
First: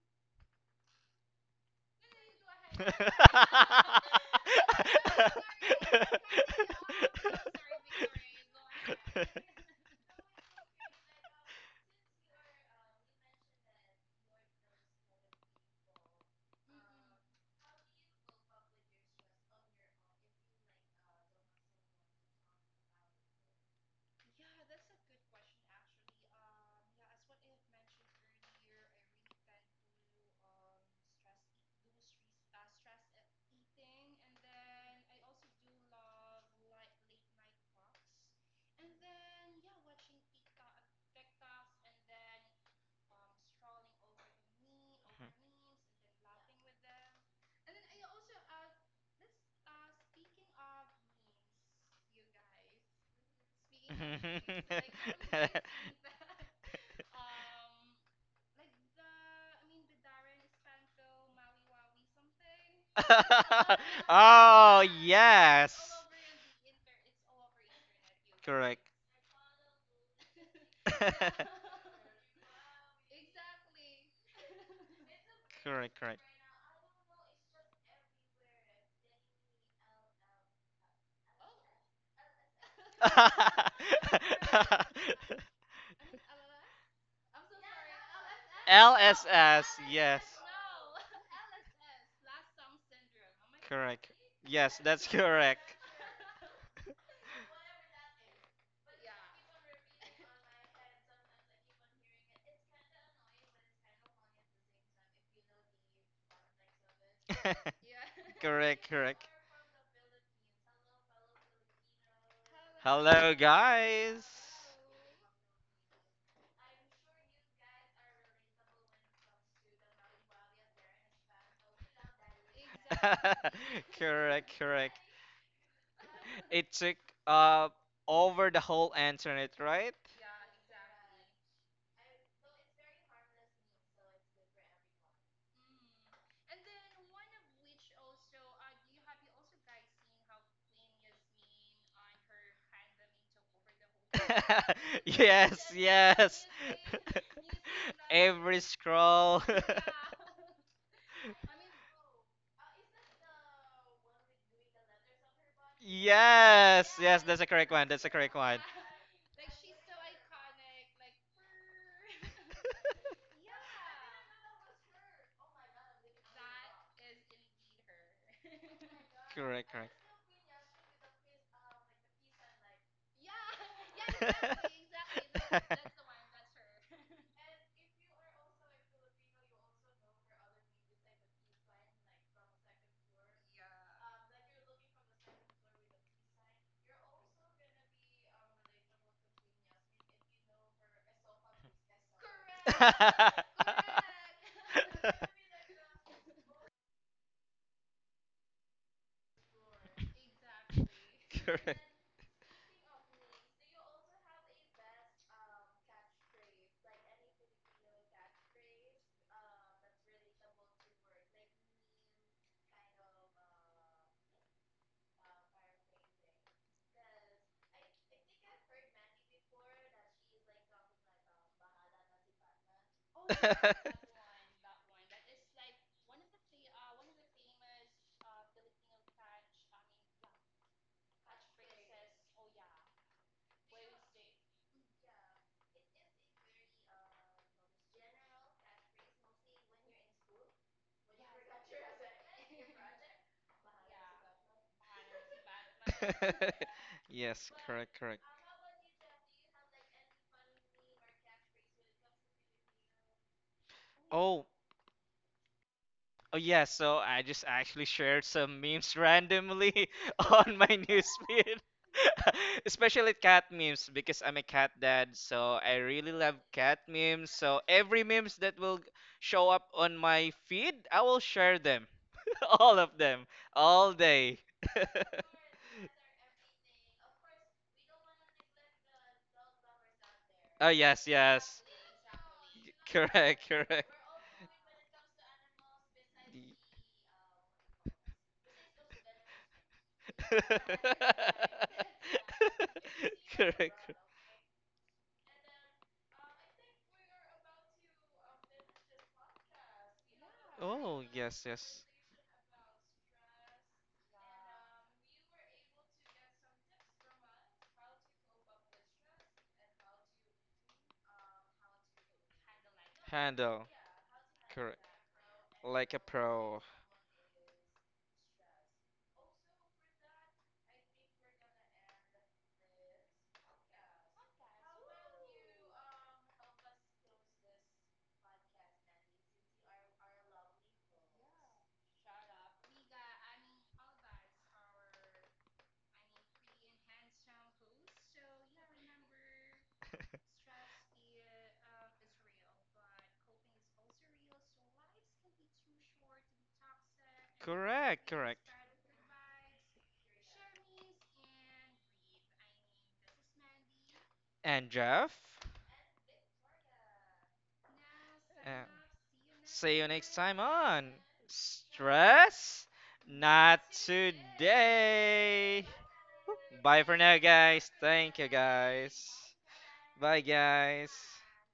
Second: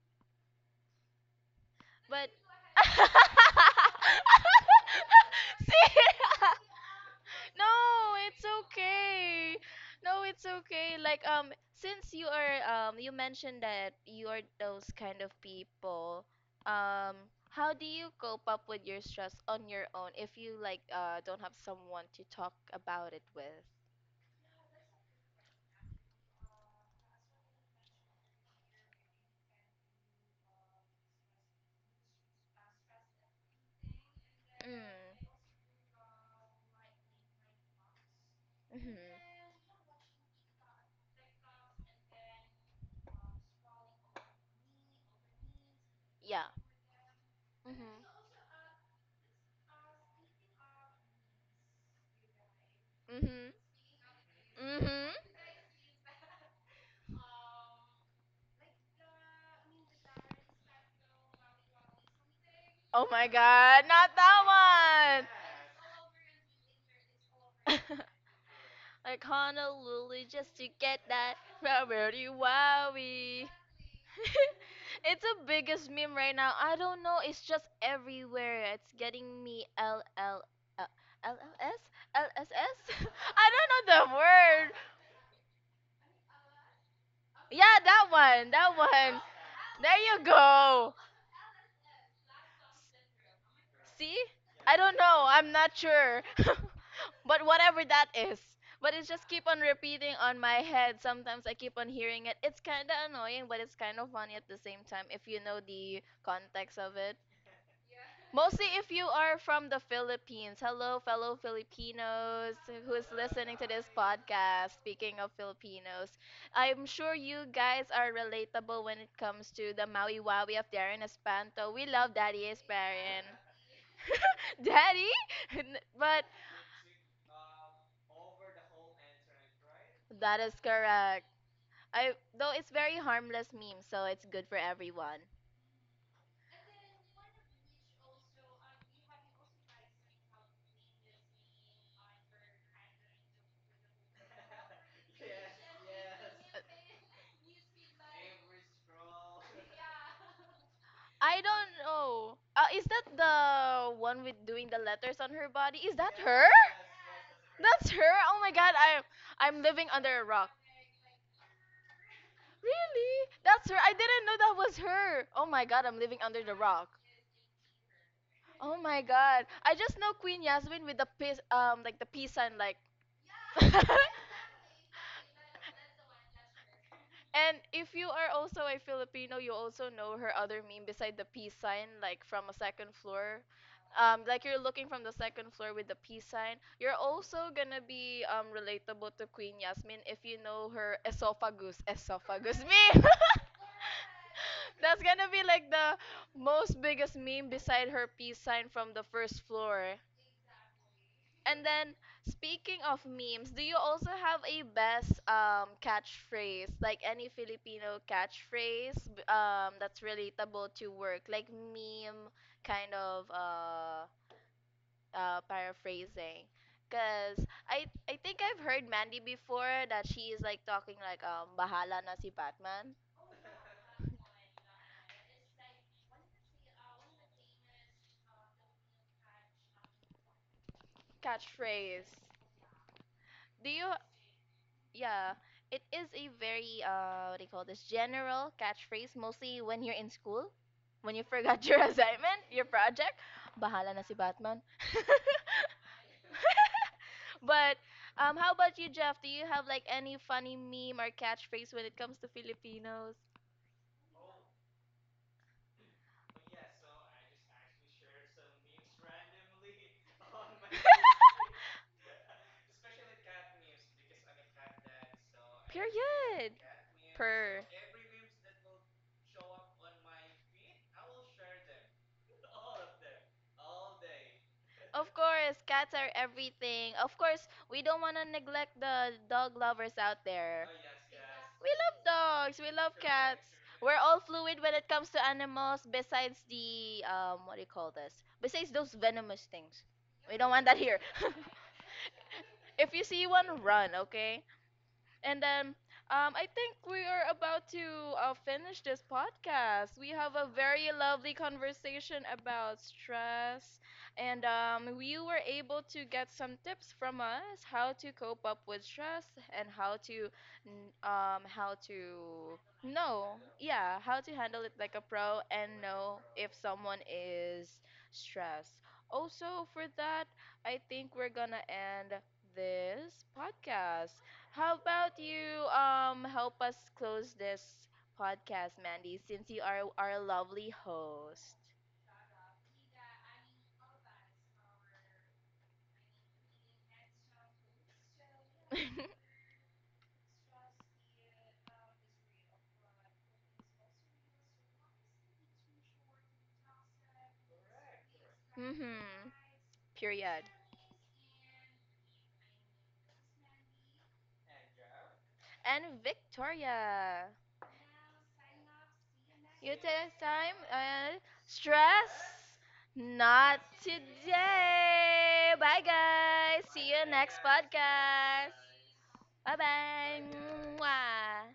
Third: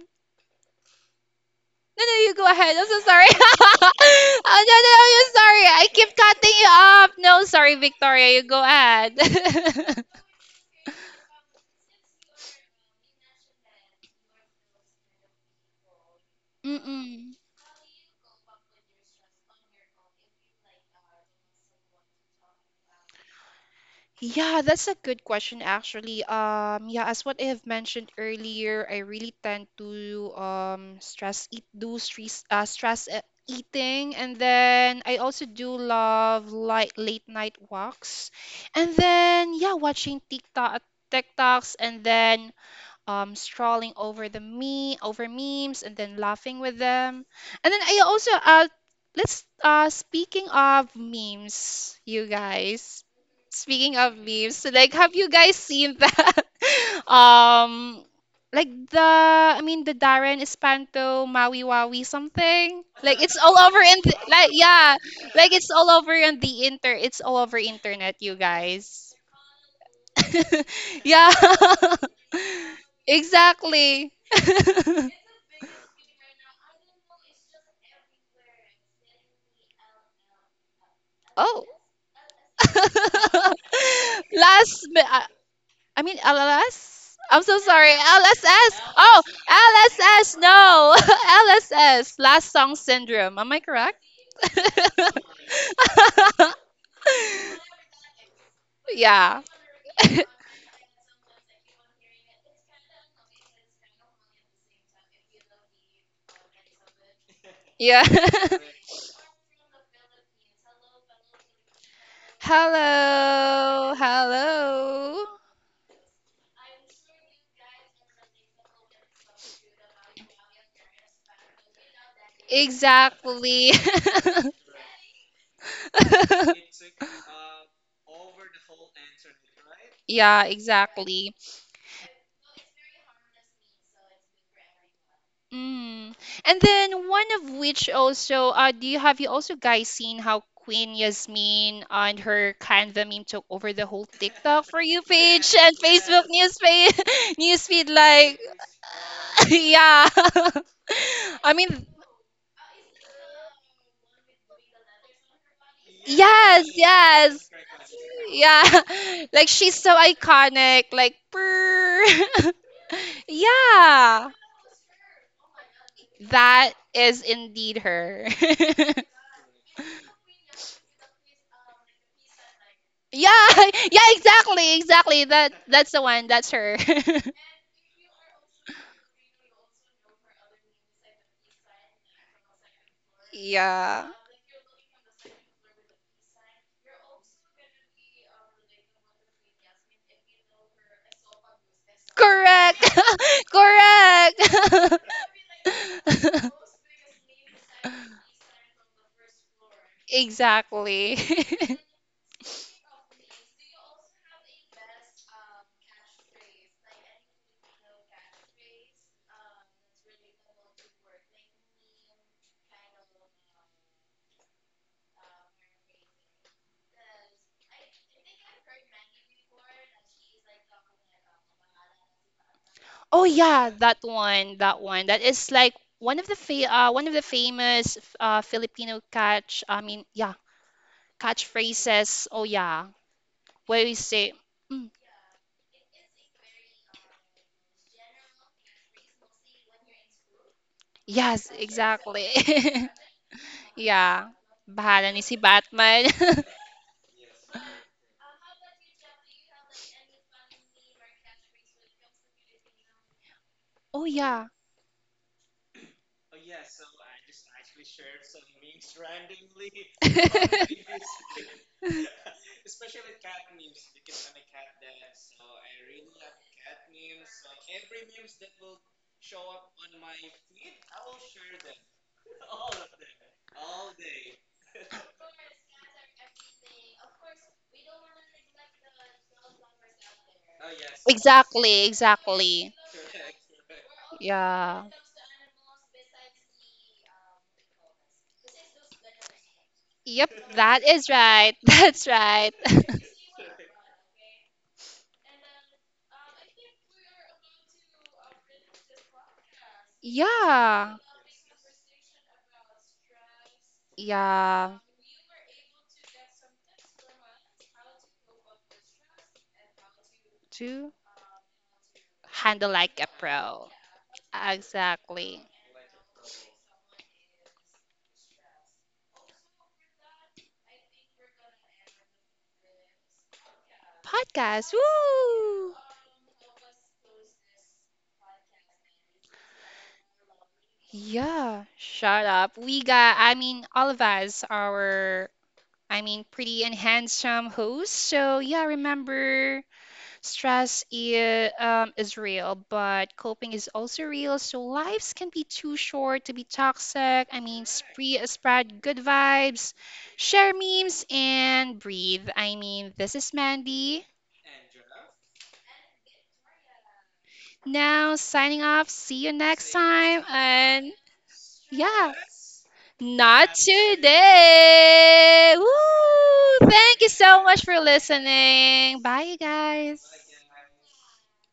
S1: No, no,
S2: But
S1: you go ahead. I'm so sorry. [laughs] oh, no, no, I'm so
S2: [laughs]
S1: sorry.
S2: see.
S1: I keep cutting you
S2: [laughs]
S1: off. No,
S2: No,
S1: sorry, Victoria. You
S2: it's
S1: go
S2: okay.
S1: ahead.
S2: No,
S1: [laughs]
S2: it's okay. Like since you are you mentioned that you are those kind of people, um
S1: Mm-mm.
S2: how do you cope up with your stress on your own if you like don't have someone to talk about it with?
S1: Yeah, that's a good question, actually. Yeah, as what I have mentioned earlier, I really tend to stress eat do stress stress eating, and then
S2: Mm.
S1: I also do love light late night walks, and
S2: Mhm.
S1: then yeah, watching TikToks, and then strolling over the me over memes and then
S2: Yeah.
S1: laughing with them. And then
S2: Mhm.
S1: I also let's speaking of memes, you guys.
S2: Mhm.
S1: Speaking of memes, like
S2: Mhm.
S1: have you guys seen that? [laughs] um like the I mean the Darren Espanto Maui Wawi something
S2: Oh
S1: like
S2: my
S1: it's all over
S2: god,
S3: [laughs]
S2: not
S1: like
S3: Oh,
S1: yeah
S2: that
S1: like it's
S3: yes.
S1: all over on the inter it's all over
S2: Yes. one!
S1: internet you
S3: Correct.
S2: [laughs]
S1: guys
S2: Like Honolulu just to get
S1: [laughs] yeah
S2: that
S3: [laughs]
S2: rubbery
S1: [laughs]
S2: wowie.
S1: exactly. [laughs]
S2: [laughs] It's the biggest
S3: Correct,
S2: meme
S3: correct.
S2: right now. I don't know. It's just everywhere. It's getting me uh, l L
S1: Oh.
S2: S L S
S1: [laughs]
S2: S. [laughs] I
S1: Last,
S2: don't
S3: [laughs]
S2: know the word.
S1: mi- I I mean, LLS? Am so
S2: Yeah,
S1: sorry.
S2: that one. That
S1: LSS.
S2: one.
S1: Oh,
S3: LSS,
S2: There you
S3: yes.
S1: LSS.
S2: go.
S1: No. [laughs] LSS. Last song syndrome. Am I correct?
S3: Correct.
S2: See? I
S3: Yes,
S2: don't
S3: that's
S2: know. I'm not
S3: correct.
S2: sure.
S1: [laughs]
S2: [laughs] But whatever that is. But
S1: [laughs]
S2: it just
S1: yeah.
S2: keep on repeating
S1: [laughs]
S2: on my head. Sometimes I keep on hearing it. It's kind of annoying, but it's kind of funny at the same time if you know the context of it.
S1: yeah.
S3: [laughs]
S2: Mostly
S3: Correct,
S2: if you
S3: correct.
S2: are from the Philippines. Hello, fellow
S1: [laughs]
S2: Filipinos who's
S3: Hello,
S2: listening to this
S1: hello.
S3: guys.
S2: podcast. Speaking
S1: Hello.
S2: of Filipinos, I'm sure you guys are relatable when it comes to the Maui Wawi of Darren Espanto. We love Daddy Esparin.
S3: [laughs]
S1: Exactly.
S3: Correct,
S2: [laughs]
S3: correct.
S2: Daddy? [laughs] But
S3: It took
S1: [laughs]
S3: uh over the whole internet, right?
S2: that
S1: yeah,
S2: is correct.
S1: exactly.
S2: I Though it's very harmless meme, so it's good for everyone.
S1: Mm. And then one of which also, do you have you also guys seen how Queen Yasmin and her Canva meme took over the whole TikTok for you
S3: [laughs]
S1: page
S3: Yes,
S1: and Facebook
S3: yes.
S1: news
S2: Uh,
S1: [laughs] feed, news feed [laughs]
S3: [laughs]
S1: like,
S3: Every scroll.
S1: [laughs] yeah.
S2: I
S1: [laughs] I
S2: don't
S1: mean,
S2: know. Is that the one with doing the letters on her body?
S3: [laughs]
S2: Is that her?
S1: yes,
S3: Yes, yes, that's a
S1: yes,
S3: correct one.
S2: That's
S3: That's a
S2: her.
S3: correct
S2: Oh my
S3: one.
S2: god, I
S1: yeah. [laughs] Like
S2: I'm
S1: she's
S2: living
S1: so
S2: under a rock.
S1: iconic, like, brr. [laughs]
S2: Really? That's her. I didn't
S1: yeah,
S2: know that was her. Oh my god, I'm living under the
S1: that
S2: rock.
S1: is indeed her. [laughs]
S2: Oh my god.
S3: Correct,
S2: I
S3: correct.
S2: just know Queen Yasmin with the peace like the peace sign, like.
S1: Yeah,
S2: [laughs]
S1: [laughs] yeah, exactly,
S3: [laughs]
S1: exactly. That that's the one. That's her. [laughs]
S2: And if you are also a Filipino, you also know her other meme beside the peace sign, like from a second floor.
S1: yeah.
S2: Like you're looking from the second floor with the peace sign. You're also gonna be relatable to Queen Yasmin if you know her esophagus. Esophagus [laughs]
S1: Correct.
S2: meme.
S1: [laughs] Correct.
S2: That's gonna be like the most biggest meme beside her peace sign from the first floor.
S1: [laughs] exactly.
S3: [laughs]
S2: And
S1: [laughs]
S3: correct.
S2: then, speaking of memes, do you also have a best catchphrase, like any Filipino catchphrase that's relatable to work, like meme kind of paraphrasing? Cause I think I've heard Mandy before that she is like talking like bahala na si Batman
S1: Oh yeah,
S3: [laughs]
S1: that
S3: [laughs]
S1: one, that one. That is like one of one of the famous Filipino catch. I mean, yeah,
S2: catchphrase.
S1: catchphrases. Oh yeah,
S2: Do
S1: where
S2: you?
S1: we say, mm,
S2: Yeah, it is a very what do you call this general catchphrase mostly when you're in school, when you
S1: yes,
S2: forgot your [laughs]
S1: exactly.
S2: assignment, your project,
S1: [laughs]
S2: bahala na si
S1: yeah,
S2: Batman. [laughs]
S1: bahala ni si Batman.
S3: Yes,
S2: But
S3: correct, correct.
S2: how about you, Jeff? Do you have like any funny meme or catchphrase when it comes to Filipinos?
S1: [laughs] oh yeah.
S3: Oh, oh yeah, so I just actually shared some memes randomly [laughs] on my
S1: [laughs]
S3: newsfeed. [laughs] Especially cat memes because I'm a cat dad, so I really love
S2: Period.
S3: cat memes. So
S2: Per.
S3: every memes that will show up on my feed, I will share them. [laughs] All of them, all day. [laughs]
S2: Of course, cats are everything. Of course, we don't want to neglect the dog lovers out there.
S3: Oh yes, yes.
S2: We
S1: Exactly,
S2: love dogs. We
S1: exactly.
S2: love cats.
S3: Correct, correct.
S2: We're all fluid when it
S1: Yeah.
S2: comes to animals. Besides
S3: Y-
S2: the what do you call this? Besides those venomous things,
S3: [laughs]
S2: we don't
S1: Yep,
S2: want that
S1: that
S2: here.
S1: is
S2: [laughs]
S1: right. [laughs] That's right.
S2: If you
S1: [laughs]
S2: see one,
S3: Correct.
S2: run. Okay. And then I think we are about to finish this podcast. We have a very
S1: Yeah.
S3: Oh,
S2: lovely
S3: yes, yes.
S2: conversation about stress, and
S1: Yeah.
S2: we were able to get some tips from us how to cope up with stress and how to
S1: To
S2: how to
S1: handle like a
S2: know,
S3: Handle.
S1: pro.
S2: yeah, how to handle it
S3: Correct.
S2: like a pro
S1: Exactly.
S2: and
S3: Like a
S2: know if
S3: pro.
S2: someone is stressed. Also, for that, I think we're gonna end this podcast. How
S1: podcast.
S2: about you
S1: Woo!
S2: help us close this podcast, Mandy, since you are our lovely host.
S1: Yeah, shut up. We got, I mean, all of us are, I mean, pretty and handsome hosts. So yeah,
S2: [laughs]
S1: remember, stress is real, but coping is also real. So lives can be too short to be toxic. I mean,
S3: Correct, correct.
S1: spread good
S2: Mhm.
S1: vibes,
S2: Period.
S1: share memes, and breathe. I mean, this is Mandy.
S3: And Jeff,
S2: And Victoria.
S1: Now,
S3: uh,
S1: signing off. See you next
S2: You
S3: see you
S2: take
S3: next
S1: time.
S3: time
S2: time
S3: on
S1: And
S2: and stress.
S1: yeah,
S3: Stress
S1: not
S2: Not
S3: Not
S2: today.
S1: today.
S3: Today.
S1: Woo!
S2: Bye, guys.
S3: Bye
S2: See
S3: for
S1: Thank you
S2: you
S3: now,
S2: next
S1: so much
S3: guys.
S1: for
S3: Thank you,
S2: podcast.
S1: listening.
S3: guys.
S1: Bye, you
S2: Bye
S3: Bye,
S2: bye.
S1: guys.
S3: guys.
S2: Mwah.